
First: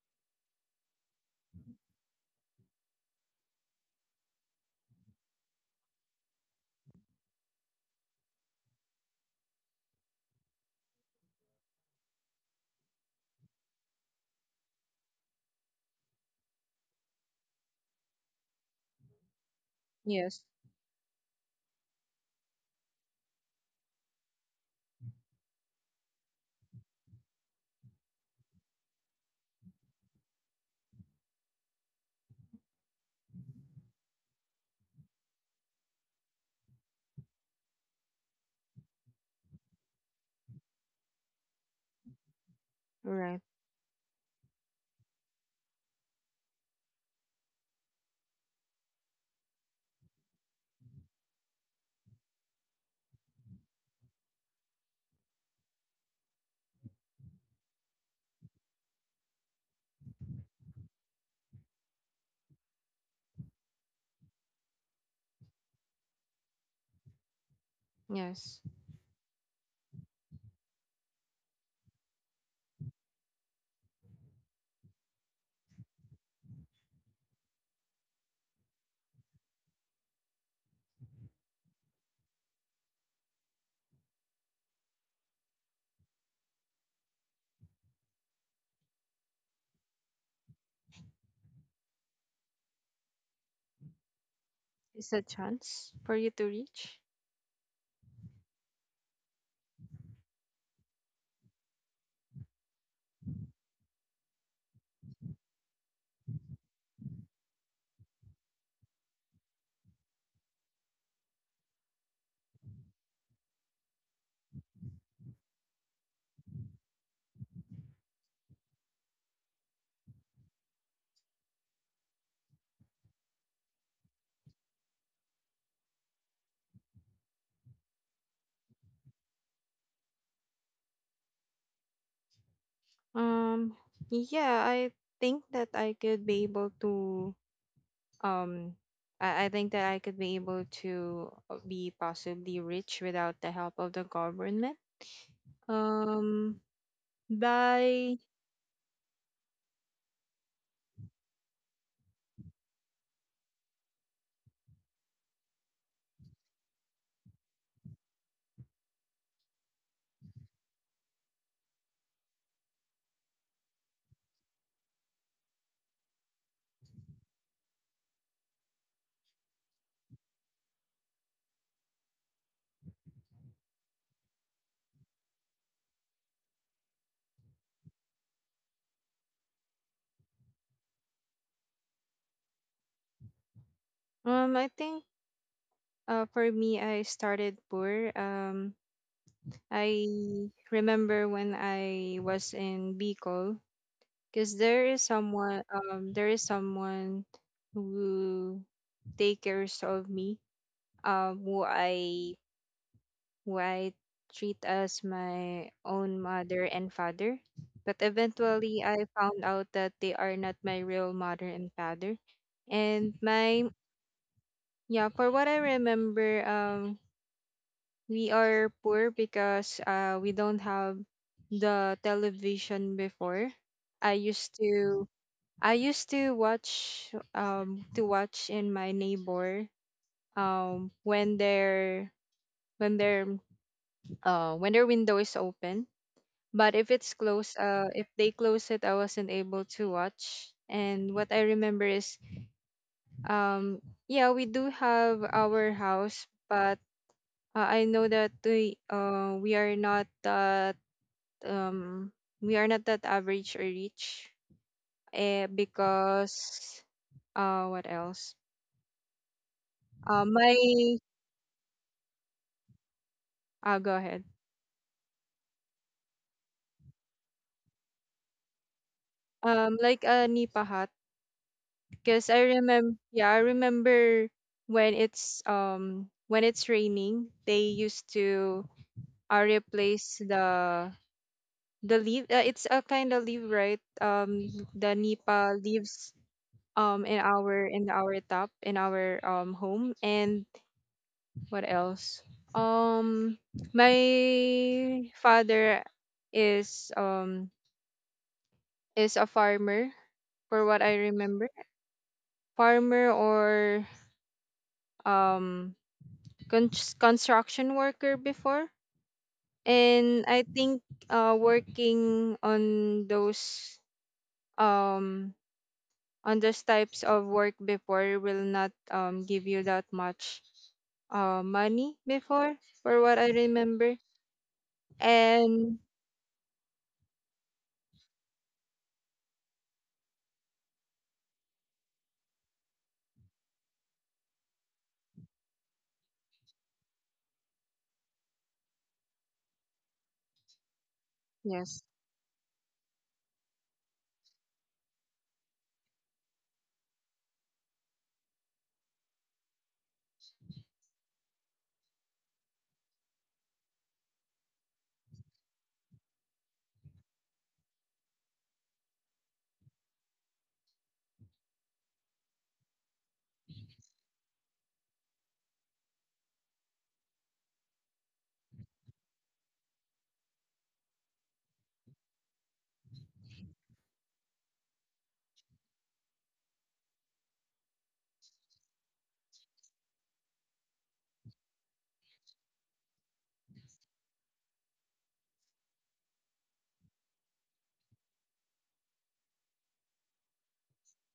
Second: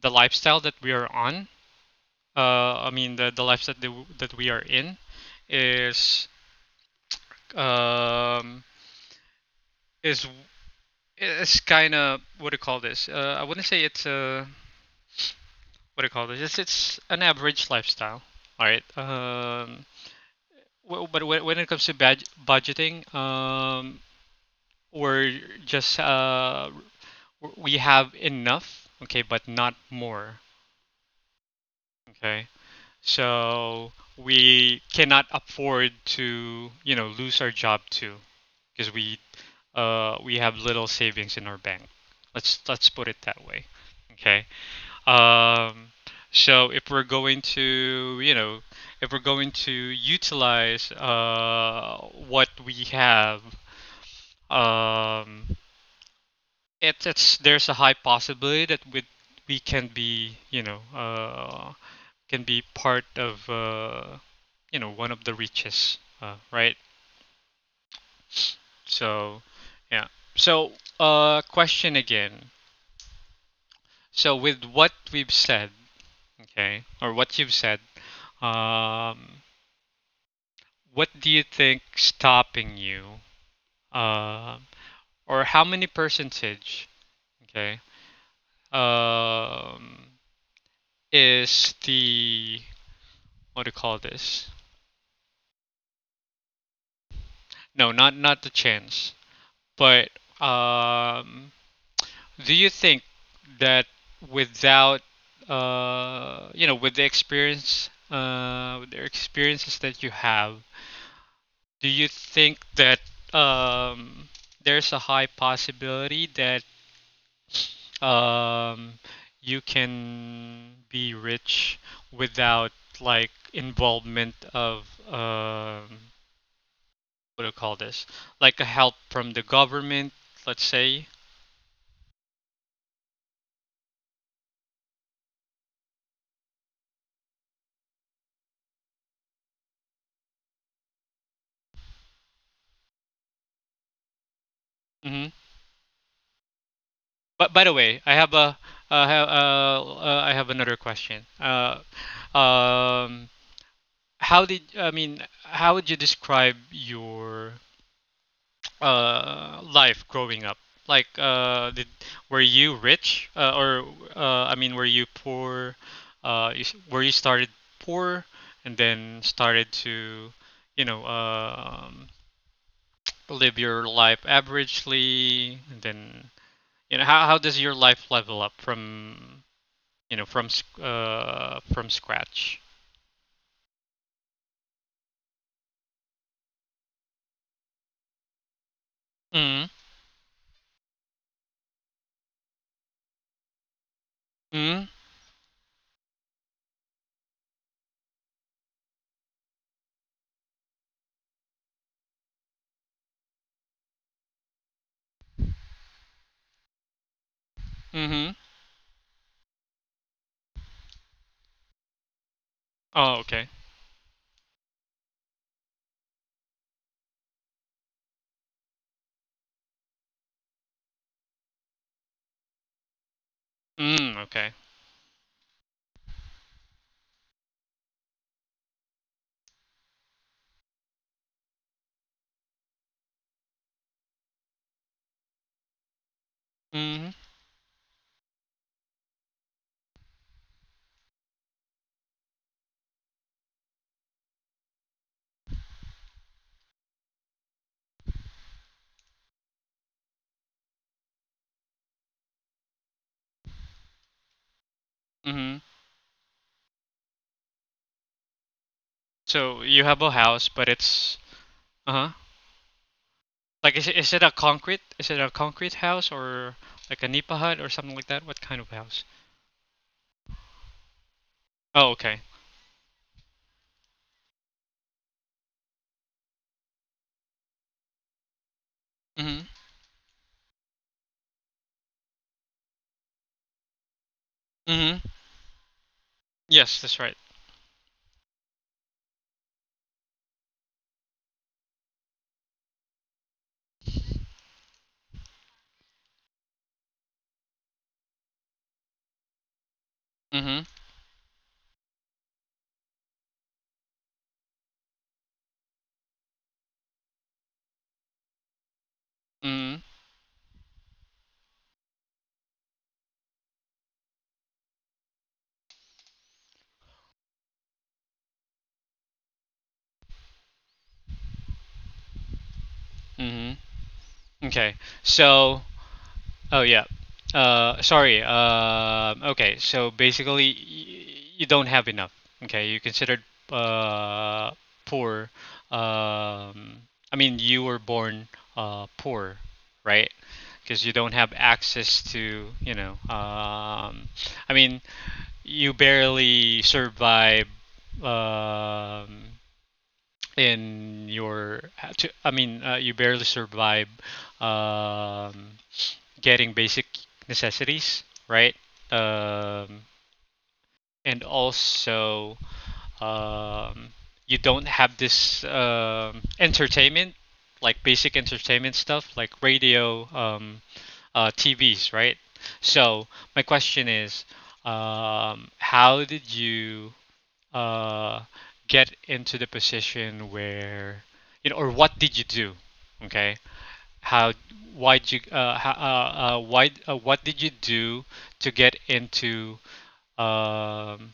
S1: the lifestyle that we are on, I mean, the lifestyle that, that we are in, is um, is is kind of, what do you call this, I wouldn't say it's a, what do you call this, it's an average lifestyle, all right,
S2: Yes.
S1: w- but when it comes to bad budgeting, or just, we have enough, okay, but not more, okay? So we cannot afford to, lose our job too, because we have little savings in our bank. Let's put it
S2: Right.
S1: that way. Okay. Um so if we're going to, if we're going to utilize what we have. Um it's There's a high possibility that we can be, can be part of, one of the riches, right?
S2: Yes.
S1: So yeah. So, question again. So with what we've said, okay, or what you've said, um, what do you think stopping you, uh, or how many percentage, okay, um, is the what do you call this?
S2: It's a chance for you to reach.
S1: No, not the chance. But um, do you think that without you know, with the experience, with the experiences that you have, do you think that um, there's a high possibility that um, you can be rich without like involvement of um, what do you call this? Like a help from the government, let's say,
S2: Um, yeah, I think that I could be able to um I think that I could be able to be possibly rich without the help of the government.
S1: hmm.
S2: Um
S1: But by the way, I
S2: by
S1: have a I have I have another question. Um, how did I mean? How would you describe your life growing up? Like, did were you rich or I mean, were you poor? You, were you started poor and then started to, you know, live your life averagely, and then you know how does your life level up from you know, from scratch.
S2: I think for me I started poor. Um,
S1: Mm.
S2: I remember when I was in Bicol, because there
S1: Mm.
S2: is someone, there is someone who take cares of me, who I White treat as my own mother and father. But
S1: Mhm.
S2: eventually, I found out that they are not my real mother and father. And
S1: Oh, okay.
S2: my, yeah, for what I remember, we are poor because we don't have the television before. I
S1: Mm, okay.
S2: used to, I used to watch in my neighbor, um, when their, when their, when their window is open. But if
S1: Mhm.
S2: it's close, if they (laughs) close it, I wasn't able to watch. And what I remember is, um, yeah, we do have our house, but I know that we are not that, um, we are not that average or rich, eh,
S1: Mhm.
S2: because, what else?
S1: So you have a house, but
S2: My,
S1: it's uh-huh. Like
S2: ah, go
S1: is
S2: ahead.
S1: it a concrete? Is it a concrete house or like a nipa hut or something like that? What kind of house?
S2: Like a
S1: Oh, okay.
S2: because I remember, yeah, I remember when it's raining, they used to
S1: Mhm.
S2: replace the leaf. It's a kind of leaf, right? The
S1: Mhm.
S2: nipa leaves
S1: Yes, that's right.
S2: in our home. And what else? Um, my father is um is a farmer, for
S1: Mhm.
S2: what I remember, farmer or um con- construction worker before.
S1: Mhm.
S2: And I think working um on those types of work before will not give you that much money before, for what I
S1: Mhm.
S2: remember.
S1: Okay. So
S2: And
S1: oh yeah. Sorry. Okay. So basically, you don't have enough. Okay, you considered uh, poor. Um, I mean, you were born poor, right? Because you don't have
S2: yes,
S1: access to, you know. I mean, you barely survive um, in your. To, I mean, you barely survive. Um, getting basic necessities, right? Um, and also, um, you don't have this entertainment, like basic entertainment stuff, like radio, TVs, right? So my question is, how did you uh, get into the position where, you know, or what did you do? Okay, how why did you how, why what did you do to get into um,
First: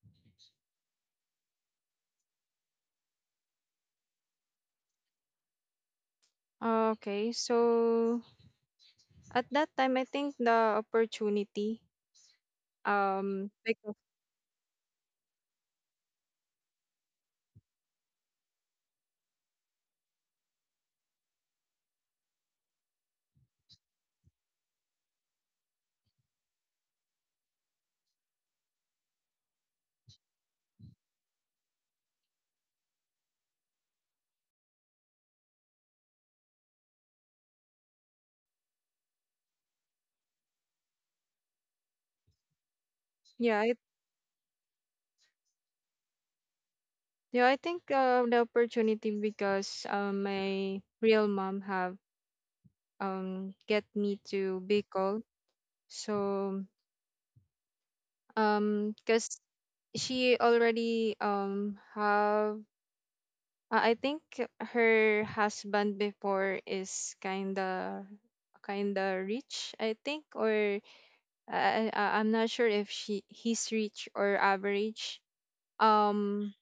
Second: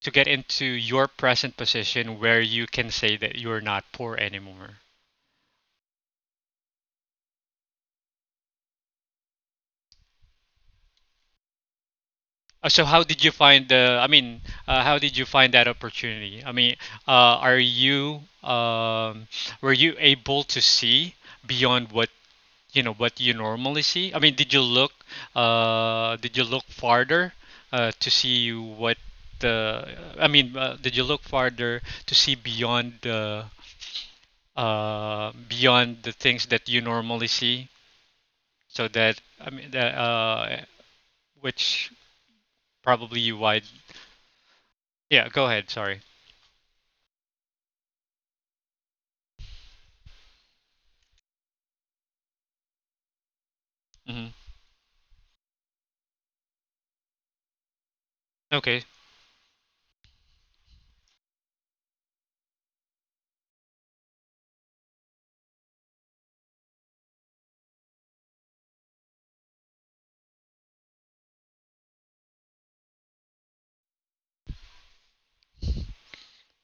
S1: to get into your present position where you can say that you're not poor anymore?
S2: okay, so at that time I think the opportunity
S1: So how did you find the
S2: because
S1: I mean how did you find that opportunity, I mean, are you were you able to see beyond what you know what you normally see? I mean, did you look farther to see what the I mean, did you look farther to see beyond the things that you normally see? So that I mean, that, which probably you
S2: yeah
S1: wide.
S2: I,
S1: Yeah, go ahead. Sorry.
S2: yeah I think the opportunity because my real mom have get me to
S1: Hmm.
S2: Bicol. So
S1: Okay.
S2: because she already have, I think her husband before is kinda rich, I think, or I'm not sure if she he's rich or average. Um,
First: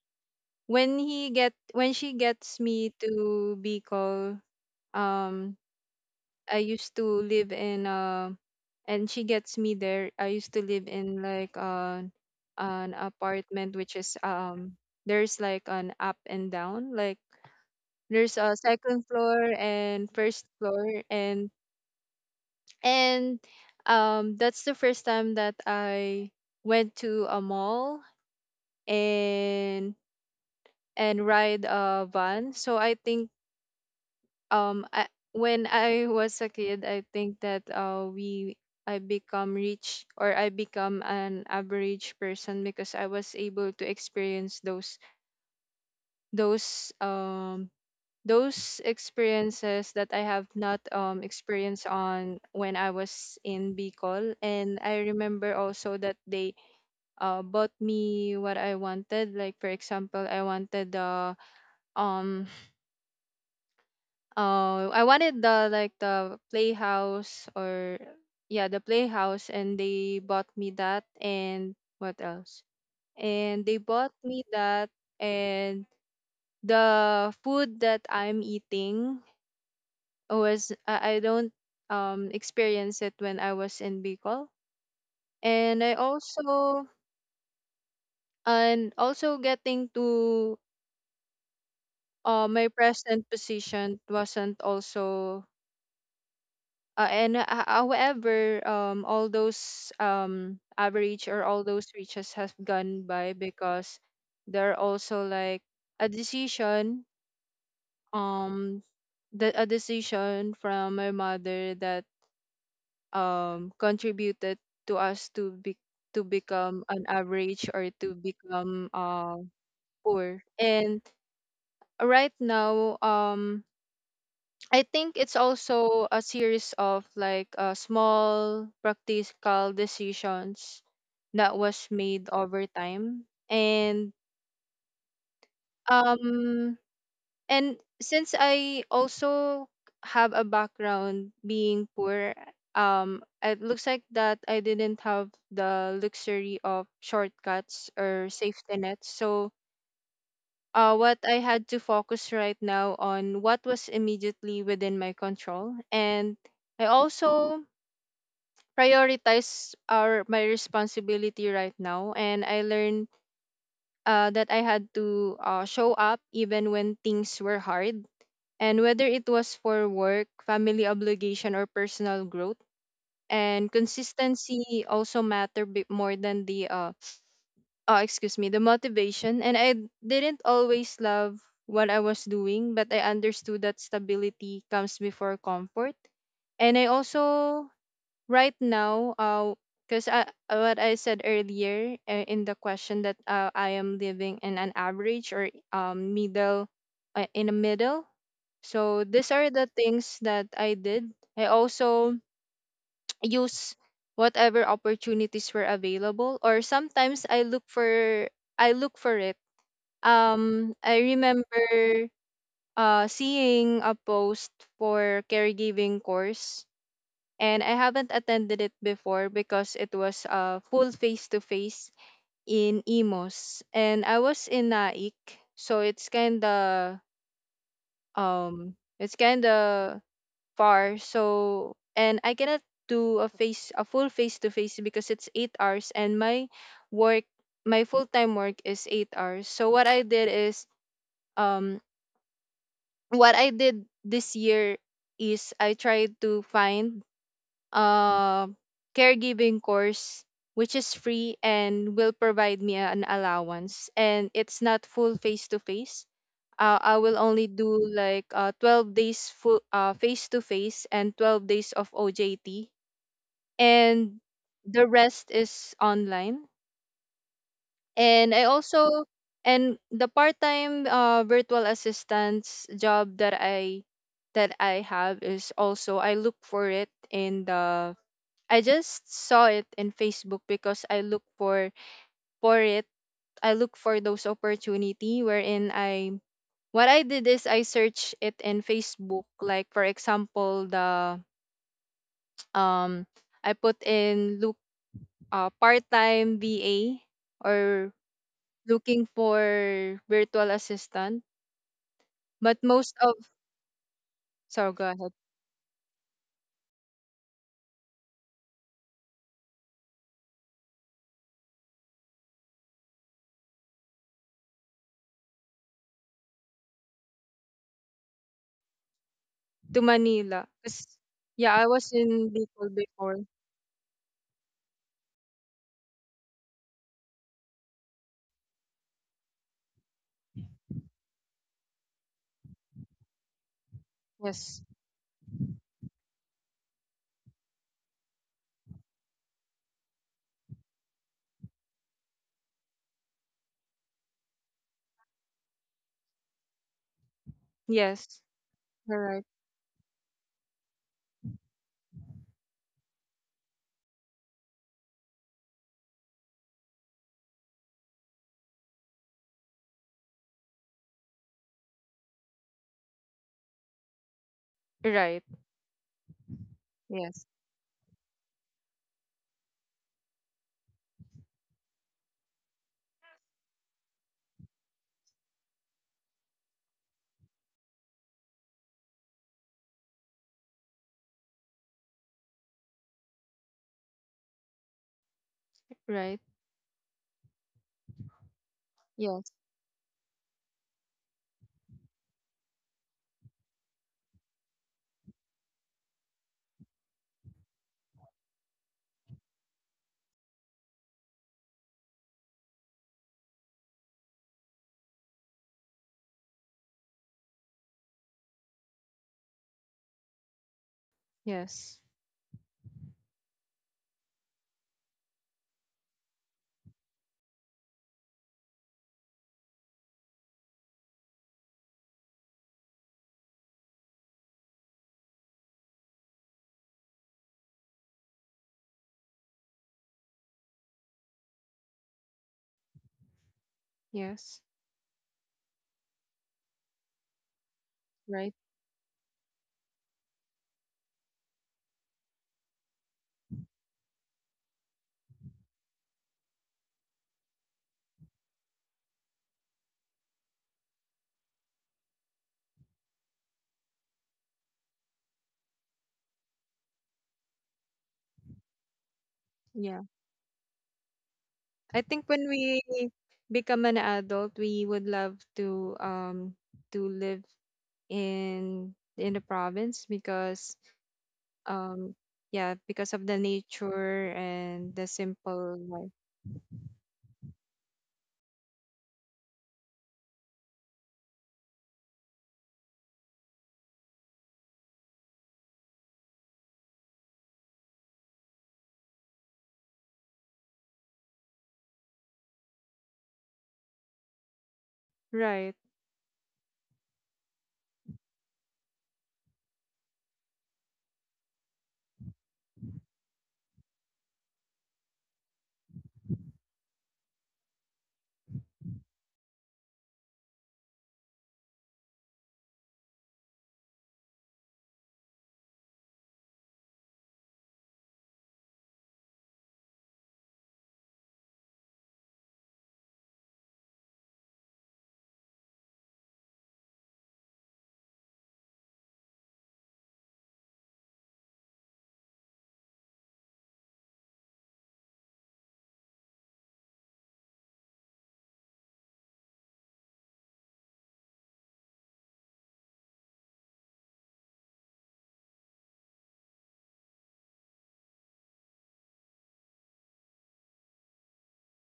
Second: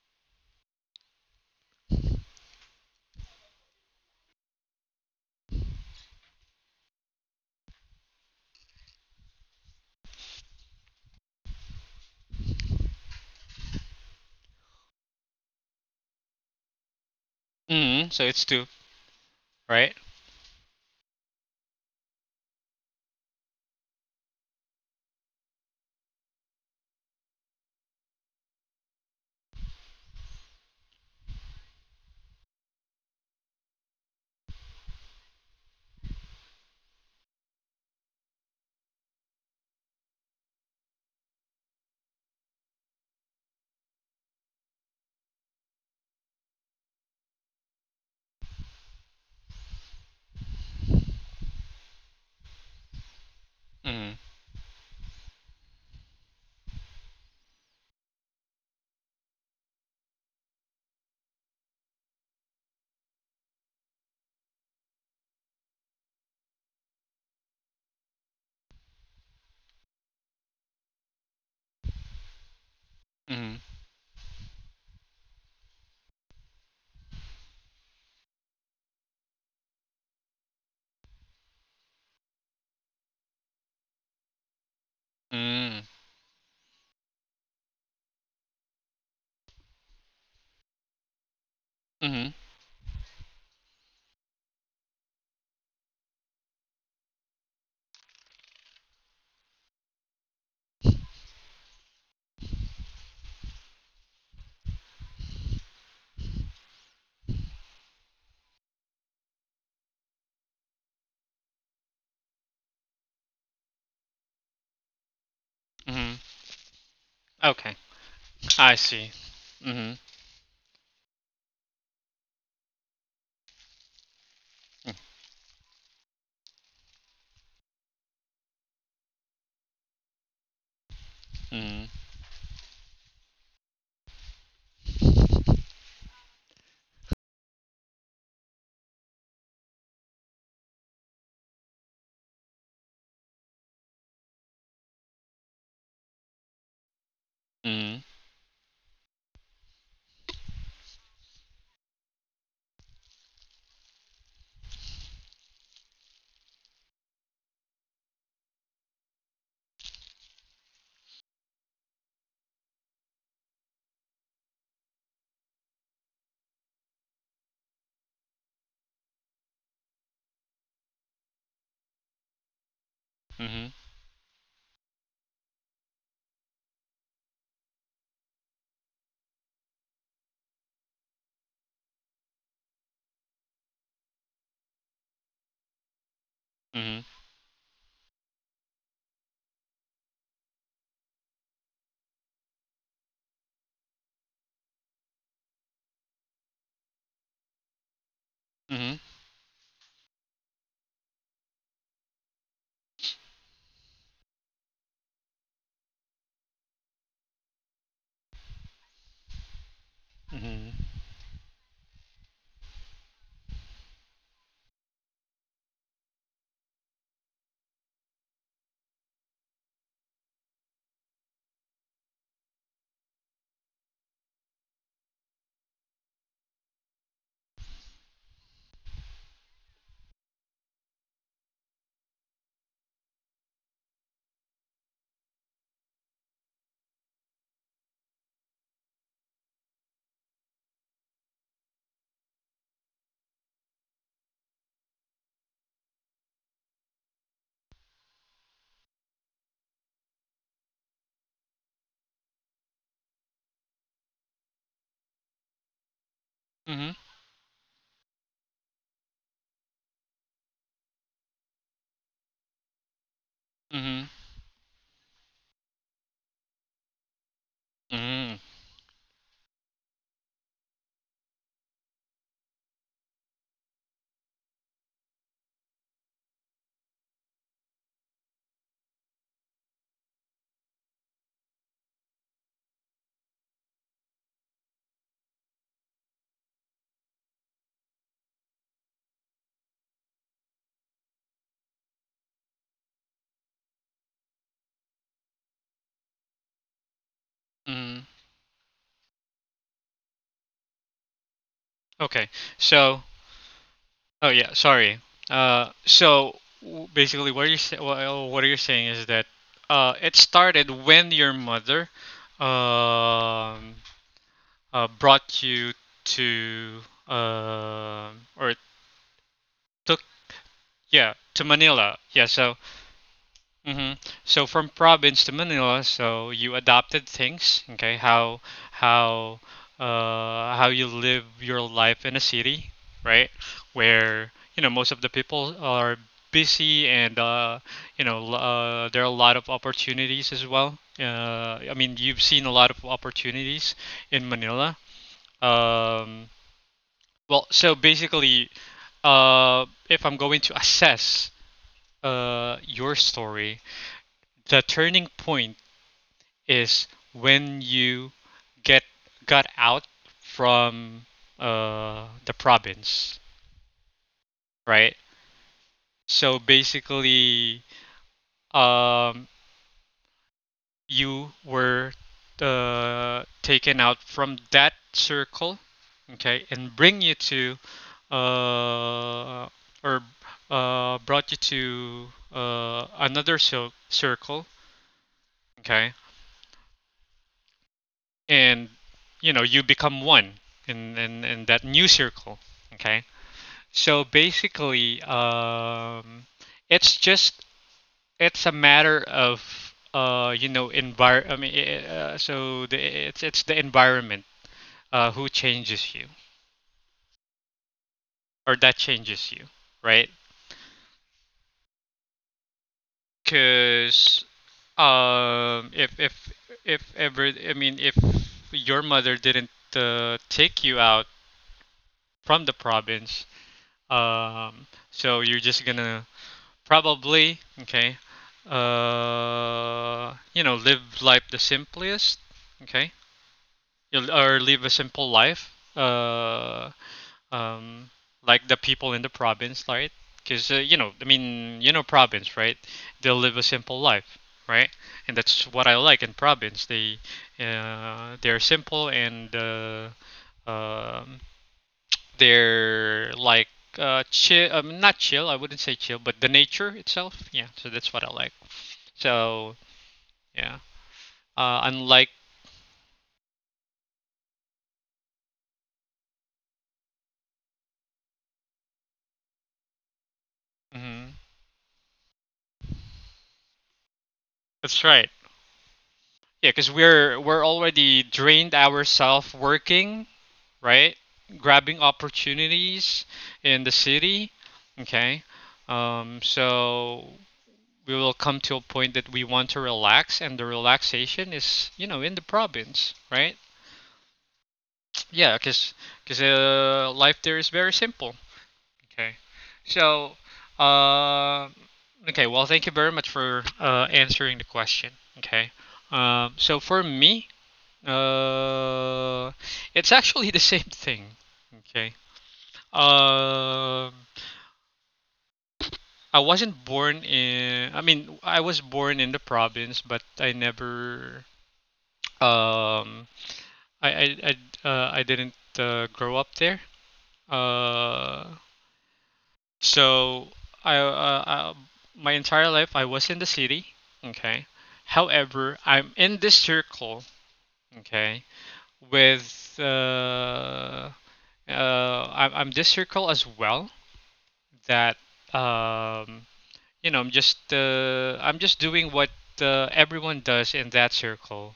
S2: when she gets me to Bicol, um I used to live in and she gets me there. I used to live in like an apartment which is there's like an up and down like
S1: Hmm. So
S2: there's
S1: it's
S2: a
S1: two,
S2: second floor
S1: right?
S2: and first floor and and that's the first time that I went to a mall and and ride a van. So I think um I, when I was a kid, I think that we I become rich or I become an average person because I was able to experience those those experiences that I have not experienced on when I was in
S1: Hmm.
S2: Bicol. And I remember also that they bought me what I wanted. Like for example um I wanted the like the playhouse or yeah, the playhouse, and they bought me that. And what else?
S1: Hmm.
S2: And they bought me that, and the food that I'm eating was I don't experience it when I was in Bicol. And
S1: Hmm.
S2: I also and also getting to
S1: Hmm.
S2: my present position wasn't also. Uh, and uh, ho- However, all those average or all those riches have gone by because there are also like a decision, um the a decision from my mother that contributed to us to be,
S1: Hmm.
S2: to become an average
S1: Okay.
S2: or to
S1: I
S2: become
S1: see. Hmm.
S2: poor. And right now, I think it's also a series of like small practical decisions that was
S1: Hmm.
S2: made over time. And
S1: Mhm,
S2: um since I also have a background being poor, it looks like that I didn't have the luxury of shortcuts or safety nets. So what I had to focus right now on what was immediately within my control. And I also prioritize our my responsibility right now. And I learned that I had to show up even when things were hard. And whether it was for work, family obligation, or personal growth, and
S1: mhm,
S2: consistency also matter bit more than the excuse me, the motivation. And I didn't always love what I was doing, but I understood that stability comes before comfort. And I
S1: mhm,
S2: also, right now, because I, what I said earlier in the question that I am living in an average or middle, in a middle.
S1: mhm,
S2: So these are the things that I did. I also use whatever opportunities were available, or sometimes I look for, I look for it.
S1: mhm,
S2: I remember seeing a post for caregiving course, and I haven't attended it before because it was full face to face in Imos and I was in Naik, so it's kind of um it's kind of far. So and I cannot do a full face to face because it's 8 hours, and my work, my full-time work is 8 hours. So what I did is um what I did this year is I tried to find a caregiving course which is free and will provide me an allowance, and it's not full face to face. Uh,
S1: mhm,
S2: I will only do like 12 days full face to face and 12 days of OJT
S1: mhm,
S2: and the rest is online. And
S1: mhm,
S2: I also and the part-time virtual assistance job that I have is also I look for it in the, I just saw it in Facebook because I look for it. I look for those opportunity wherein I, what I did is I searched it in Facebook. Like for example, the (tsk) um I put in look part-time VA or
S1: mhm.
S2: looking for virtual assistant.
S1: Okay.
S2: But most
S1: So,
S2: of,
S1: oh yeah,
S2: sorry, go
S1: sorry.
S2: ahead
S1: So basically, what you're well, what you're saying is that it started when your mother um brought you to uh, or
S2: to
S1: took
S2: Manila. 'Cause,
S1: yeah to
S2: yeah, I was
S1: Manila. Yeah.
S2: in
S1: So
S2: Bicol before.
S1: mm-hmm. So from province to Manila, so you adopted things, okay? How how you live your life in a city, right? Where
S2: Yes,
S1: you know most of the people are busy, and you know there are a lot of opportunities as well. I mean, you've seen a lot of opportunities in Manila. Um, well, so
S2: yes,
S1: basically,
S2: you're right,
S1: if I'm going to assess your story, the turning point is when you get got out from the province, right?
S2: right,
S1: So
S2: yes,
S1: basically, um, you were taken out from that circle, okay, and bring you to, uh, or brought you to another circle, okay,
S2: right,
S1: and
S2: yes,
S1: you know you become one in that new circle, okay. So basically, it's just it's a matter of you know envir. I mean, so the, it's the environment who changes you or that changes you, right?
S2: yes,
S1: Because um, if if if ever I mean if your mother didn't take you out from the province, um, so you're just gonna probably, okay. You know, live life the simplest, okay? You'll,
S2: yes,
S1: or live a simple life, um,
S2: right,
S1: like the people in the province, right? Because, you know, I mean, you know, province, right? They'll live a simple life, right? And that's what I like in province. They, they're simple, and um, they're like chill, not chill, I wouldn't say chill, but the nature itself. Yeah, so that's what I like. So
S2: yeah.
S1: yeah,
S2: I think
S1: unlike
S2: when we become an adult, we would love to live in the province because
S1: mhm.
S2: um yeah, because of the nature and the
S1: That's right.
S2: simple life.
S1: Yeah, because we're already drained ourselves working, right? Grabbing opportunities in the city. Okay, so we will come to a point that we want to relax, and the relaxation is you know in the province, right? Yeah,
S2: Right.
S1: because life there is very simple. Okay. So, uh, okay. Well, thank you very much for answering the question. Okay. So for me, uh, it's actually (laughs) the same thing. Okay. Um, I wasn't born in. I mean, I was born in the province, but I never. Um, I I didn't grow up there. Uh, So I, uh, my entire life I was in the city. Okay. However, I'm in this circle. Okay. With I'm this circle as well that um, you know I'm just doing what everyone does in that circle,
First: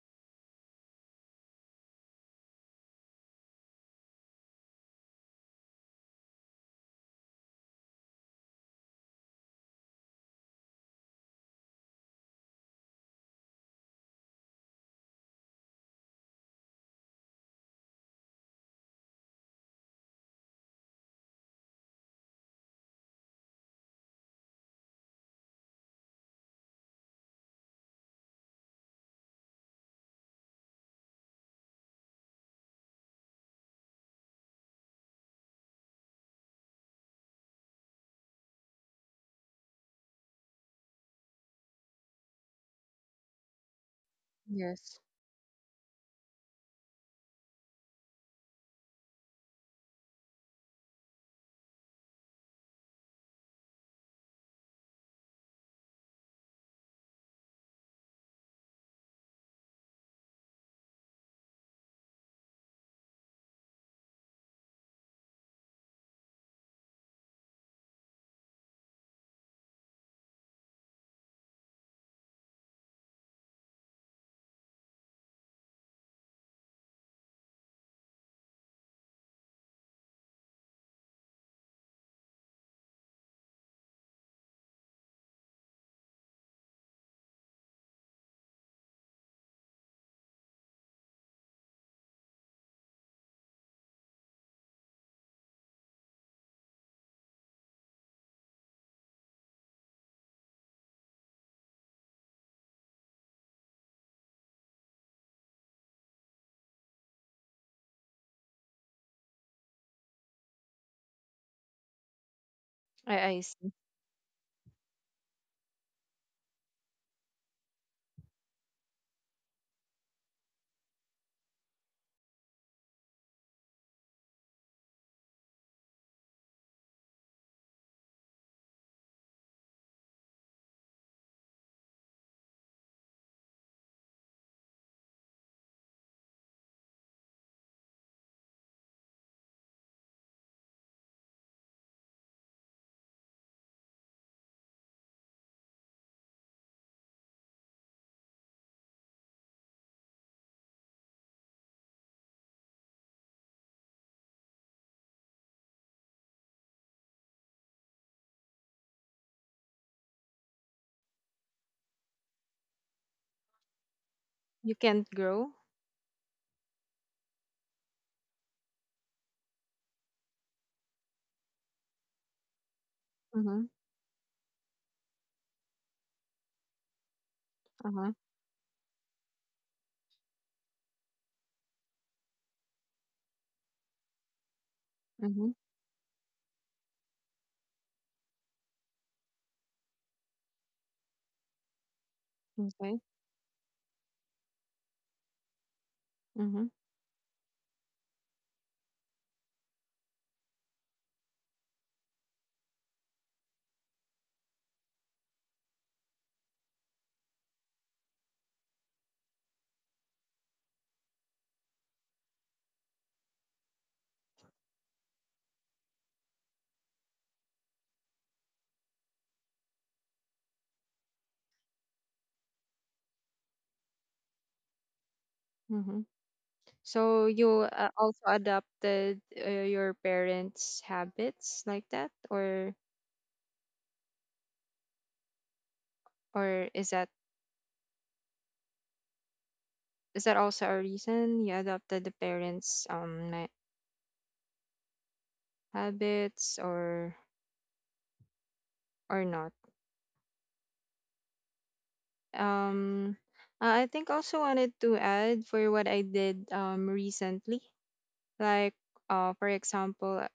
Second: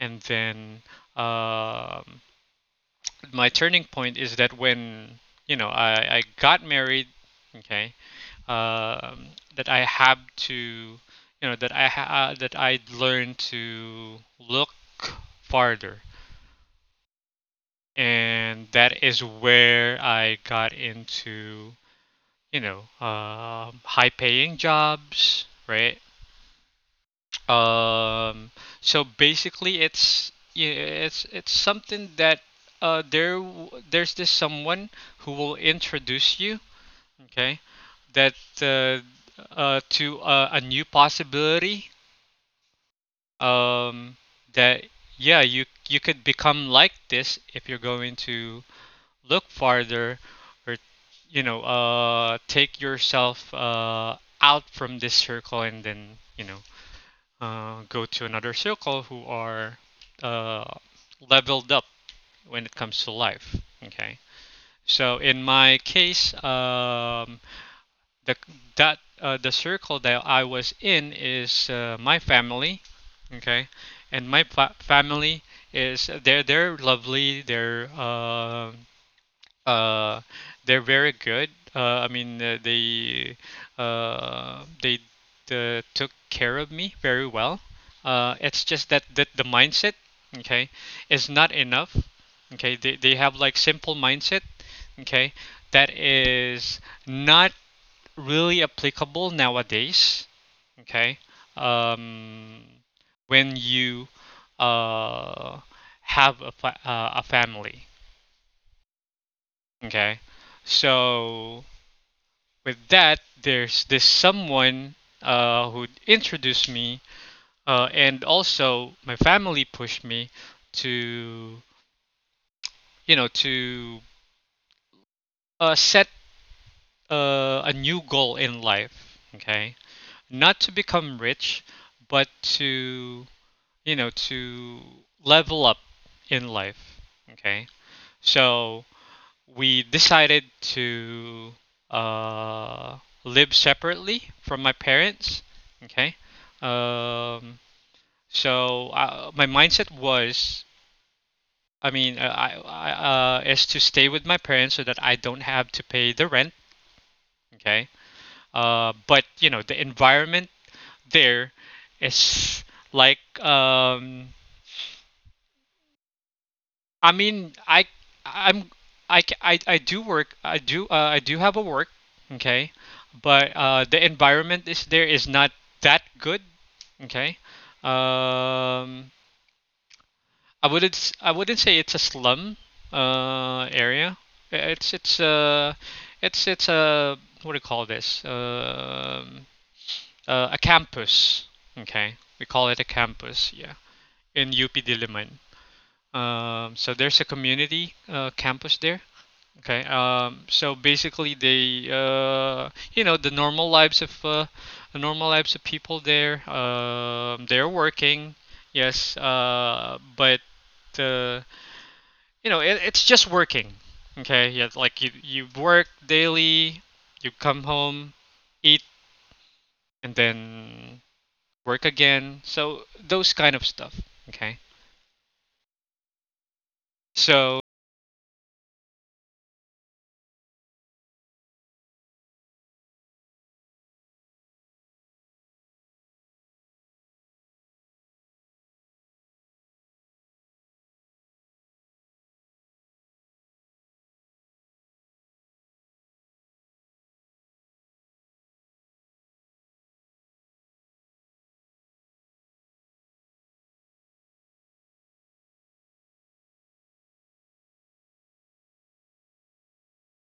S1: and then um my turning point is that when you know I got married. Okay, um, that I have to, you know, that I that I learned to look farther, and that is where I got into, you know, high-paying jobs, right? Um, so basically, it's yeah, it's something that there there's this someone who will introduce you, okay, that uh, to a new possibility um, that
S2: Yes.
S1: yeah, you could become like this if you're going to look farther or you know take yourself out from this circle and then you know go to another circle who are uh, leveled up when it comes to life. Okay. So in my case, the that the circle that I was in is my family, okay, and my family is they're lovely. Uh, they're very good. I mean they took care of me very well. It's just that the mindset, okay, is not enough. Okay, they have like simple mindset, okay, that is not really applicable nowadays. Okay, um, when you uh, have a a family. Okay, so with that,
S2: I see.
S1: there's this someone who introduced me, and also my family pushed me to you know to set a new goal in life. Okay, not to become rich, but to you know, to level up in life. Okay. So we decided to uh, live separately from my parents. Okay. Um, so my mindset was, I mean, I is to stay with my parents so that I don't have to pay the rent. Okay. But you know, the environment there is like um,
S2: You can't grow.
S1: I mean, I'm I do work. I do have a work, okay? But
S2: Mm-hmm.
S1: the environment is there is not that good, okay?
S2: Uh-huh.
S1: Um, I wouldn't I wouldn't say it's a slum area. I- It's it's
S2: Mm-hmm.
S1: uh it's a what do you call this? A campus, okay? We call it a
S2: Okay.
S1: campus, yeah, in UP Diliman.
S2: Mm-hmm.
S1: So there's a community campus there. Okay. So basically, they, you know, the normal lives of the normal lives of people there. They're working, yes, but uh, you know, it, it's just working. Okay. Yeah. Like you work daily, you come home, eat, and then work again. So those kind of stuff. Okay.
S2: Mm-hmm. So
S1: So.
S2: you also adopted your parents' habits like that, or is that, is that also a reason you adopted the parents' ma- habits or not? Um, I think also wanted to add for what I did recently, like for example,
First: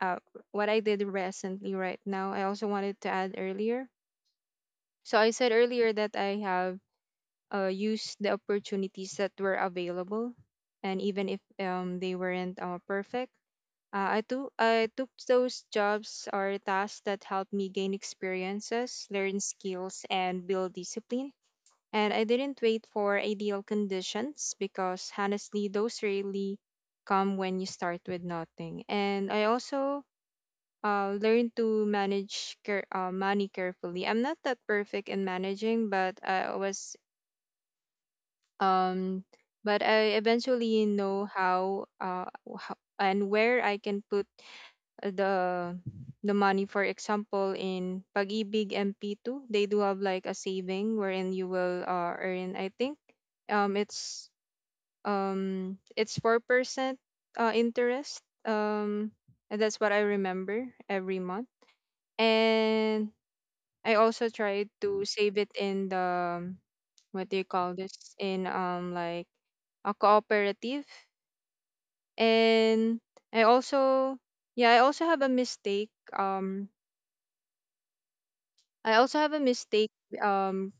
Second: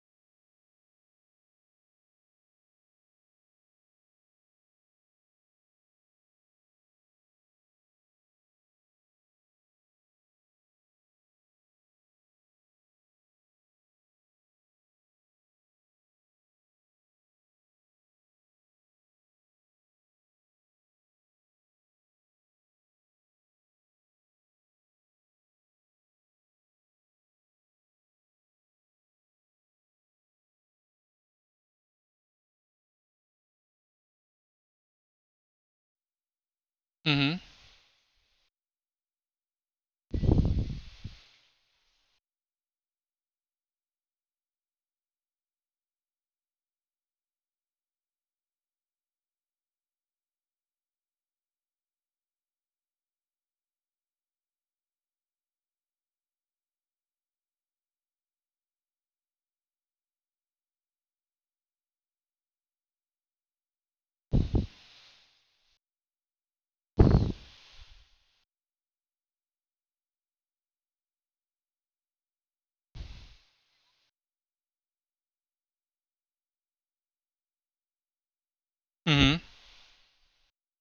S2: uh what I did recently right now. I also wanted to add earlier. So I said earlier that I have used the opportunities that were available, and even if they weren't perfect. I took those jobs or tasks that helped me gain experiences, learn skills, and build discipline. And I didn't wait for ideal conditions because honestly, those really come when you start with nothing. And I also learned to manage care, money carefully. I'm not that perfect in managing, but I was
S1: Mhm.
S2: um, but I eventually know how and where I can put the the money. For example in pag-ibig MP2, they do have like a saving wherein you will earn. I think um it's it's 4% interest um and that's what I remember every month. And I also tried to save it in the um, what do you call this in like a cooperative. And I also, yeah, I also have a mistake I also have
S1: Mhm.
S2: a mistake um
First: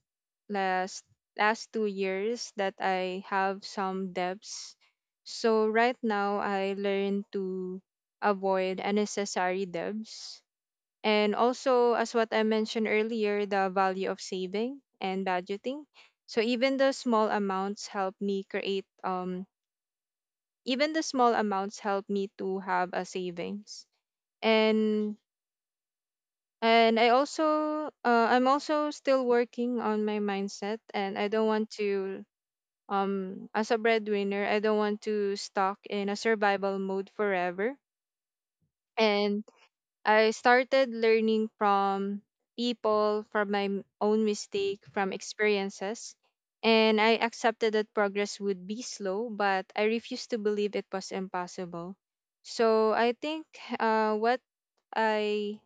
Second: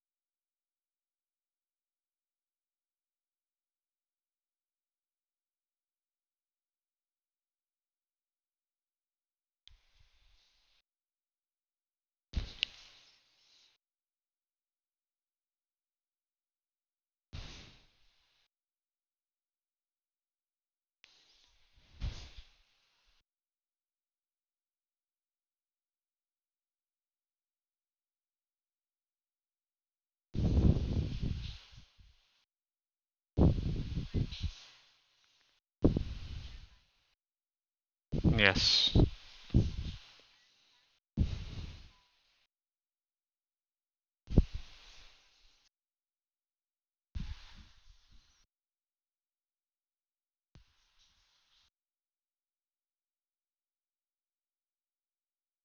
S2: last last 2 years that I have some debts. So right now I learn to avoid unnecessary debts. And also as what I mentioned earlier, the value of saving and budgeting. So even the small amounts help me to have a savings. And and I also I'm also still working on my mindset, and I don't want to as a breadwinner, I don't want to stuck in a survival mode forever.
S1: Yes.
S2: And I started learning from people, from my m- own mistake, from experiences, and I accepted that progress would be slow but I refused to believe it was impossible. So I think what I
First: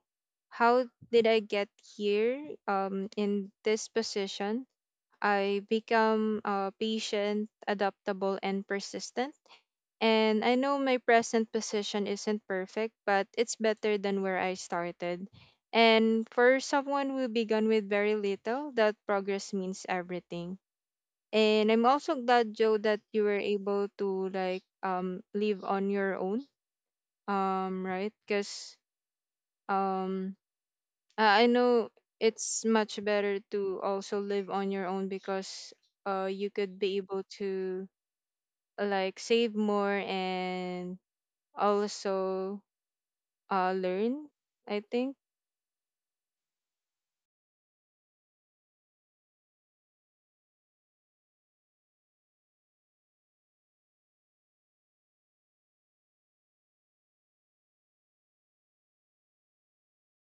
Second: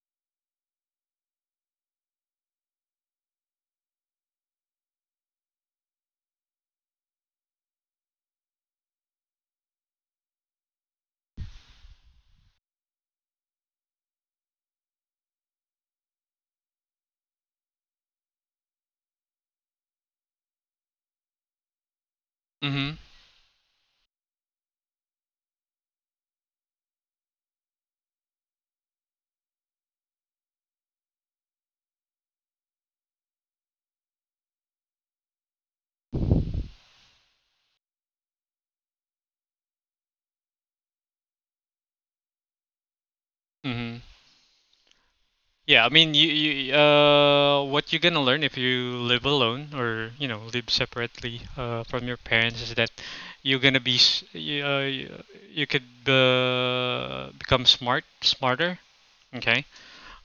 S2: how did I get here in this position? I become patient, adaptable, and persistent. And I know my present position isn't perfect, but it's better than where I started. And for someone who began with very little, that progress means everything. And I'm also glad, Joe,
S1: Mhm.
S2: that you were able to like live on your own, right? Because um uh, I know it's much better to also live on your own because you could be able to like save more and also
S1: Mhm.
S2: learn, I think.
S1: Yeah, I mean, you what you're gonna learn if you live alone or you know live separately from your parents is that you're gonna be you, you you could become smarter, okay?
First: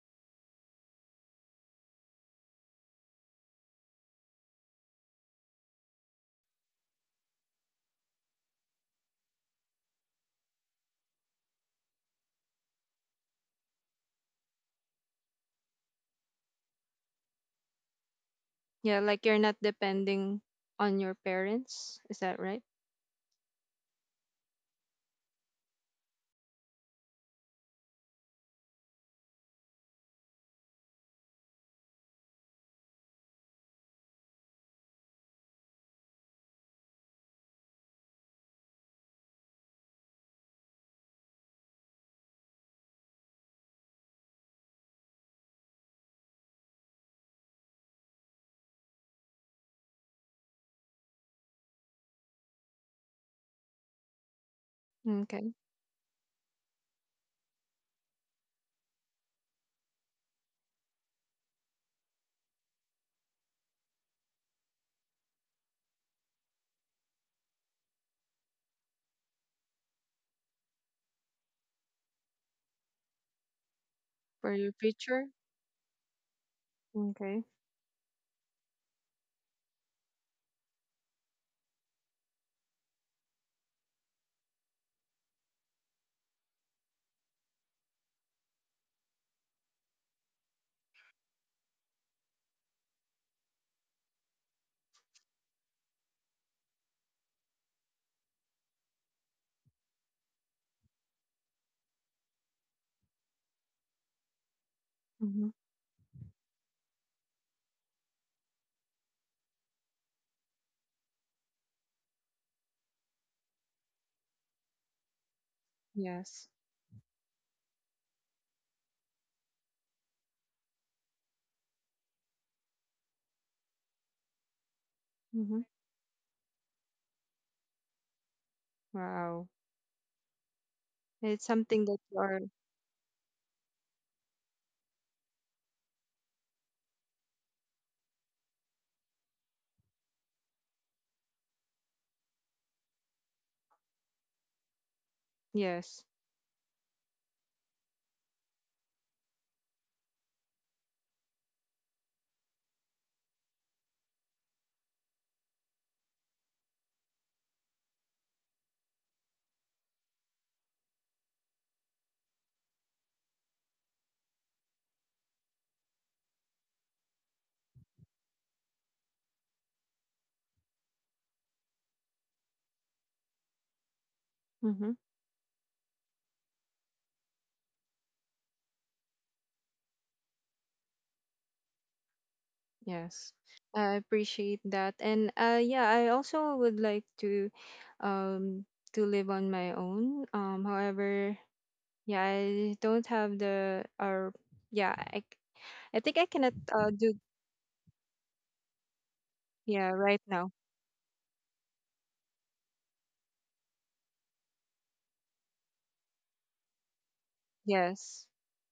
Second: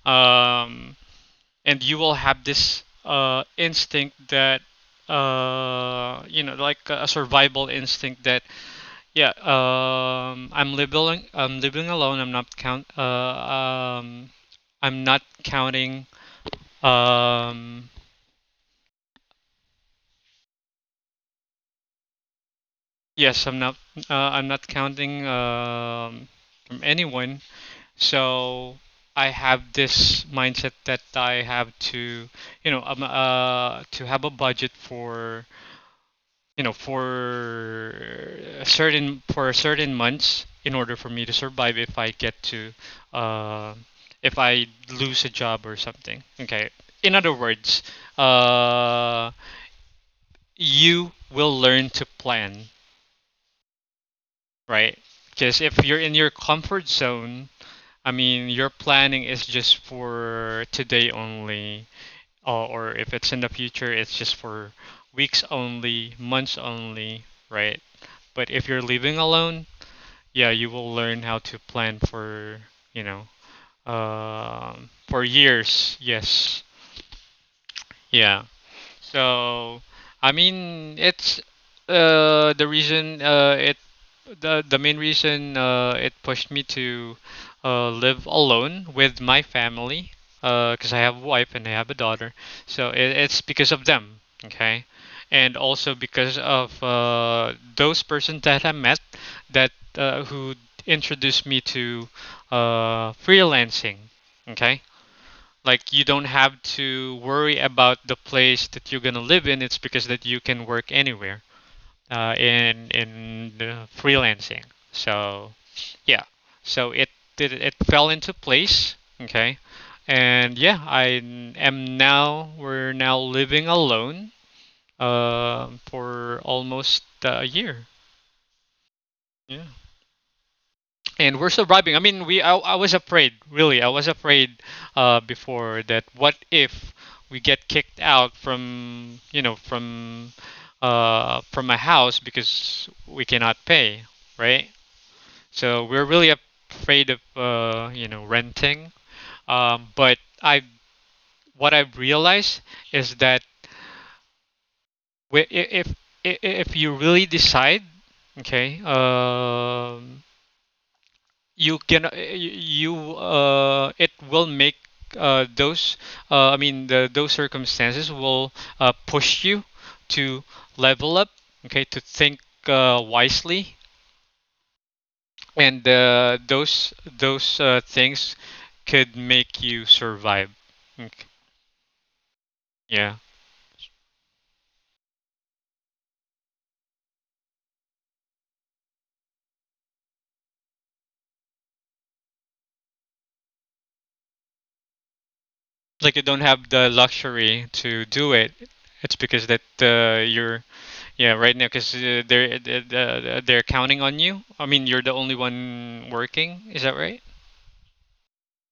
S1: Um, and you will have this instinct that you know, like a survival instinct that yeah, I'm living alone. I'm not um, I'm not counting um,
S2: Yeah, like you're not depending on your parents. Is that right?
S1: yes, I'm not. I'm not counting from anyone. So I have this mindset that I have to, you know, to have a budget for, you know, for a certain for certain months in order for me to survive if I get to, uh, if I lose a job or something. Okay. In other words, uh, you will learn to plan right?
S2: Okay.
S1: Because if you're in your comfort zone, I mean, your planning is just for today only, or if it's in the future, it's just for weeks only, months only, right? But if you're living alone, yeah, you will learn how to plan for, you know,
S2: For your
S1: for
S2: future?
S1: years. Yes.
S2: Okay.
S1: Yeah. So, I mean, it's the reason it the main reason it pushed me to live alone with my family because I have a wife and I have a daughter. So it's because of them, okay, and also because of those persons that I met that who introduced me to freelancing, okay,
S2: Mm-hmm.
S1: like you don't have to worry about the place that you're gonna live in. It's because that you can work anywhere, in freelancing. So yeah,
S2: Yes.
S1: so it fell into place. Okay, and yeah, I am now we're now living alone
S2: Mm-hmm.
S1: for almost a year.
S2: Wow.
S1: Yeah. And
S2: It's
S1: we're
S2: something
S1: surviving.
S2: that
S1: I
S2: you
S1: mean,
S2: are,
S1: I was afraid, really. I was afraid before that. What if we get kicked out from, you know, from a house because we cannot pay, right? So
S2: yes.
S1: we're really afraid of, you know, renting. But I what I've realized is that wi- i- if if you really decide, okay, you can you it will make those I mean the, those circumstances will push you to level up, okay, to think wisely.
S2: Mm-hmm.
S1: And those things could make you survive. Okay. Yeah,
S2: Yes, I appreciate that. And yeah, I also would like um to live on my own. However, yeah, I don't have the or yeah, I c- I
S1: like
S2: think
S1: you
S2: I
S1: don't
S2: cannot
S1: have the
S2: do,
S1: luxury to do it. It's because that
S2: yeah, right now.
S1: you're yeah, right now, because they're counting on you. I mean, you're the only one working, is that right?
S2: Yes.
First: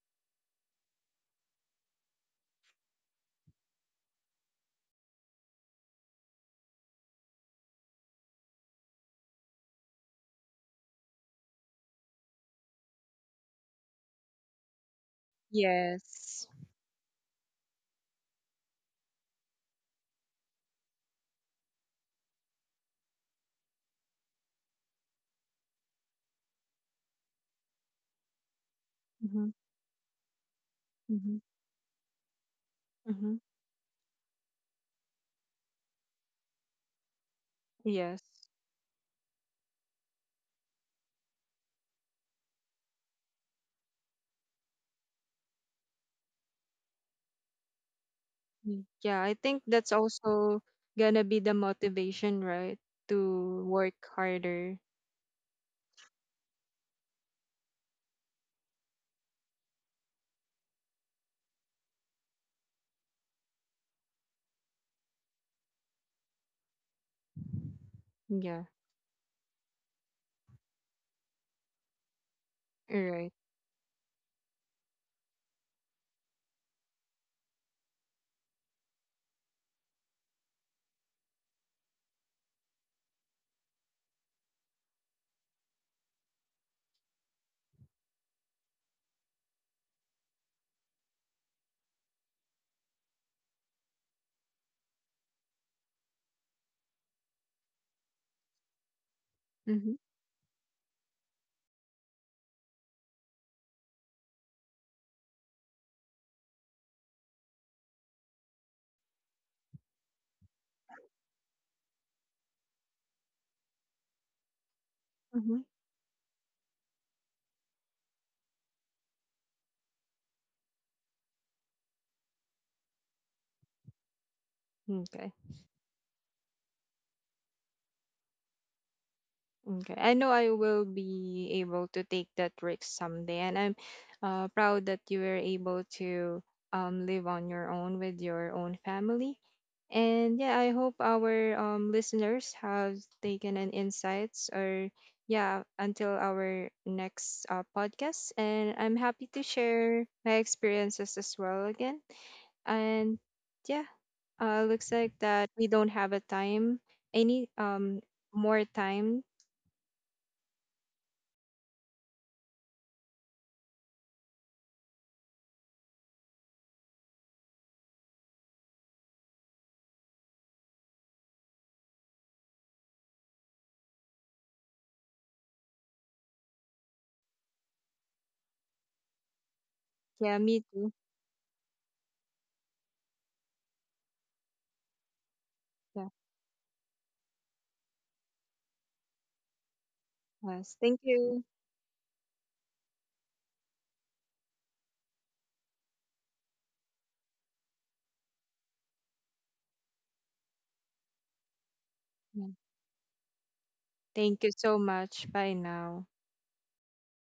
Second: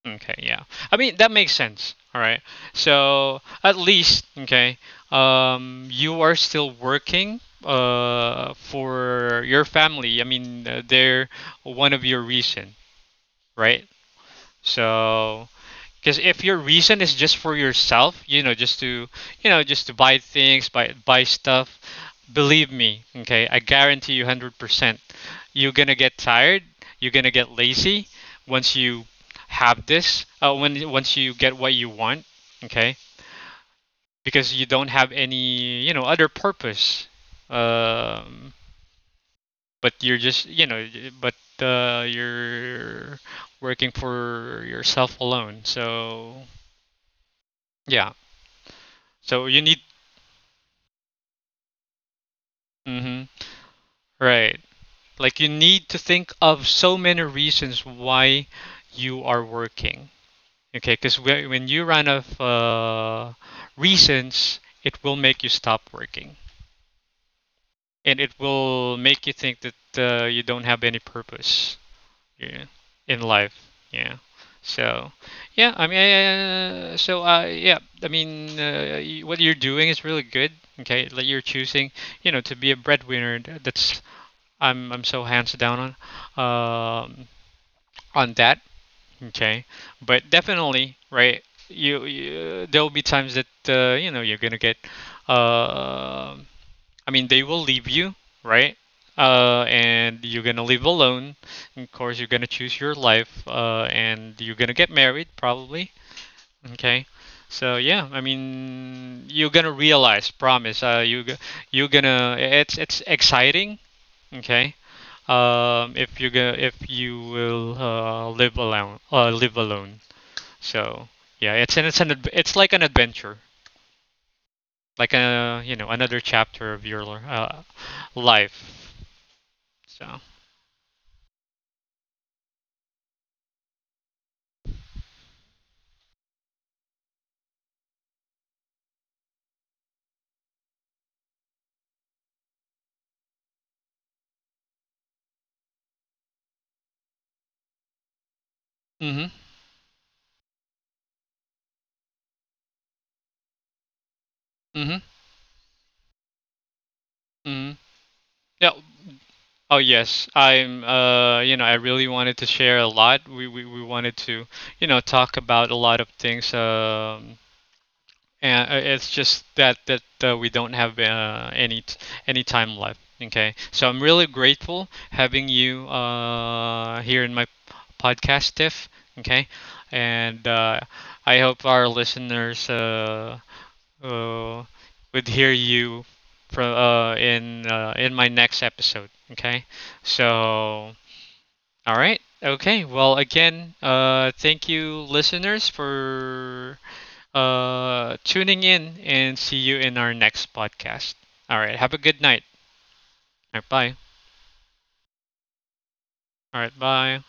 S1: Okay, yeah. I mean, that makes sense. All right. So at least, okay, you are still working for your family. I mean, they're one of your reason, right? So because if
S2: Yes.
S1: your reason is just for yourself, you know, just to, just to buy things, buy buy stuff, believe me, okay, I guarantee you 100%. You're gonna get tired. You're gonna get lazy once you
S2: Mhm.
S1: have this. When Once you
S2: Mhm.
S1: get what you want, okay,
S2: Mhm.
S1: because you don't have any, you know, other purpose.
S2: Yes.
S1: Um, but you're just, you know, but you're working for yourself alone. So yeah.
S2: Mm. Yeah, I
S1: So
S2: think
S1: you need.
S2: that's also gonna be the motivation, right?
S1: Mm-hmm.
S2: To work
S1: Right.
S2: harder.
S1: Like you need to think of so many reasons why you are working. Okay, because when you run out of reasons, it will make you stop working, and it
S2: Yeah.
S1: will make you think that you don't have any purpose, yeah,
S2: All
S1: in
S2: right.
S1: life. Yeah. So, yeah. Yeah. I mean, what you're doing is really good. Okay, like you're choosing, you know, to be a breadwinner. That's I'm so hands down on, um, on that. Okay, but definitely, right? You, there'll be times that, you know, you're gonna get. Uh, I mean, they will leave you, right?
S2: Mhm.
S1: And you're gonna live alone. Of course, you're gonna choose your life, and you're gonna get married probably. Okay, so yeah, I mean, you're gonna realize, promise. You g- you're gonna. It's exciting. Okay.
S2: Mhm.
S1: If you will live alone. So yeah, it's like an adventure, like,
S2: Okay.
S1: a you know, another chapter of your life.
S2: Okay. I
S1: So.
S2: know I will be able to take that risk someday, and I'm proud that you were able to live on your own with your own family. And yeah, I hope our listeners have taken an insights or yeah, until our next podcast. And I'm happy
S1: Mhm.
S2: to share my experiences as well again. And yeah, looks
S1: Mhm.
S2: like that we don't have a time any
S1: Mhm.
S2: more
S1: Yeah.
S2: time.
S1: Oh yes, I'm. You know, I really wanted to share a lot. We wanted to, you know, talk about a lot of things. And It's just that we don't have any time left. Okay, so I'm really grateful having you here in my podcast, Tiff. Okay,
S2: Yeah,
S1: and
S2: me too.
S1: I hope our listeners uh, would hear you
S2: Yeah.
S1: from in my next episode. Okay,
S2: Yes.
S1: so
S2: Thank you.
S1: all right. Okay. Well, again, thank you, listeners, for tuning in, and see you in our next podcast. All right. Have a good
S2: Yeah.
S1: night. All right. Bye.
S2: Thank you so much. Bye now.
S1: All right. Bye.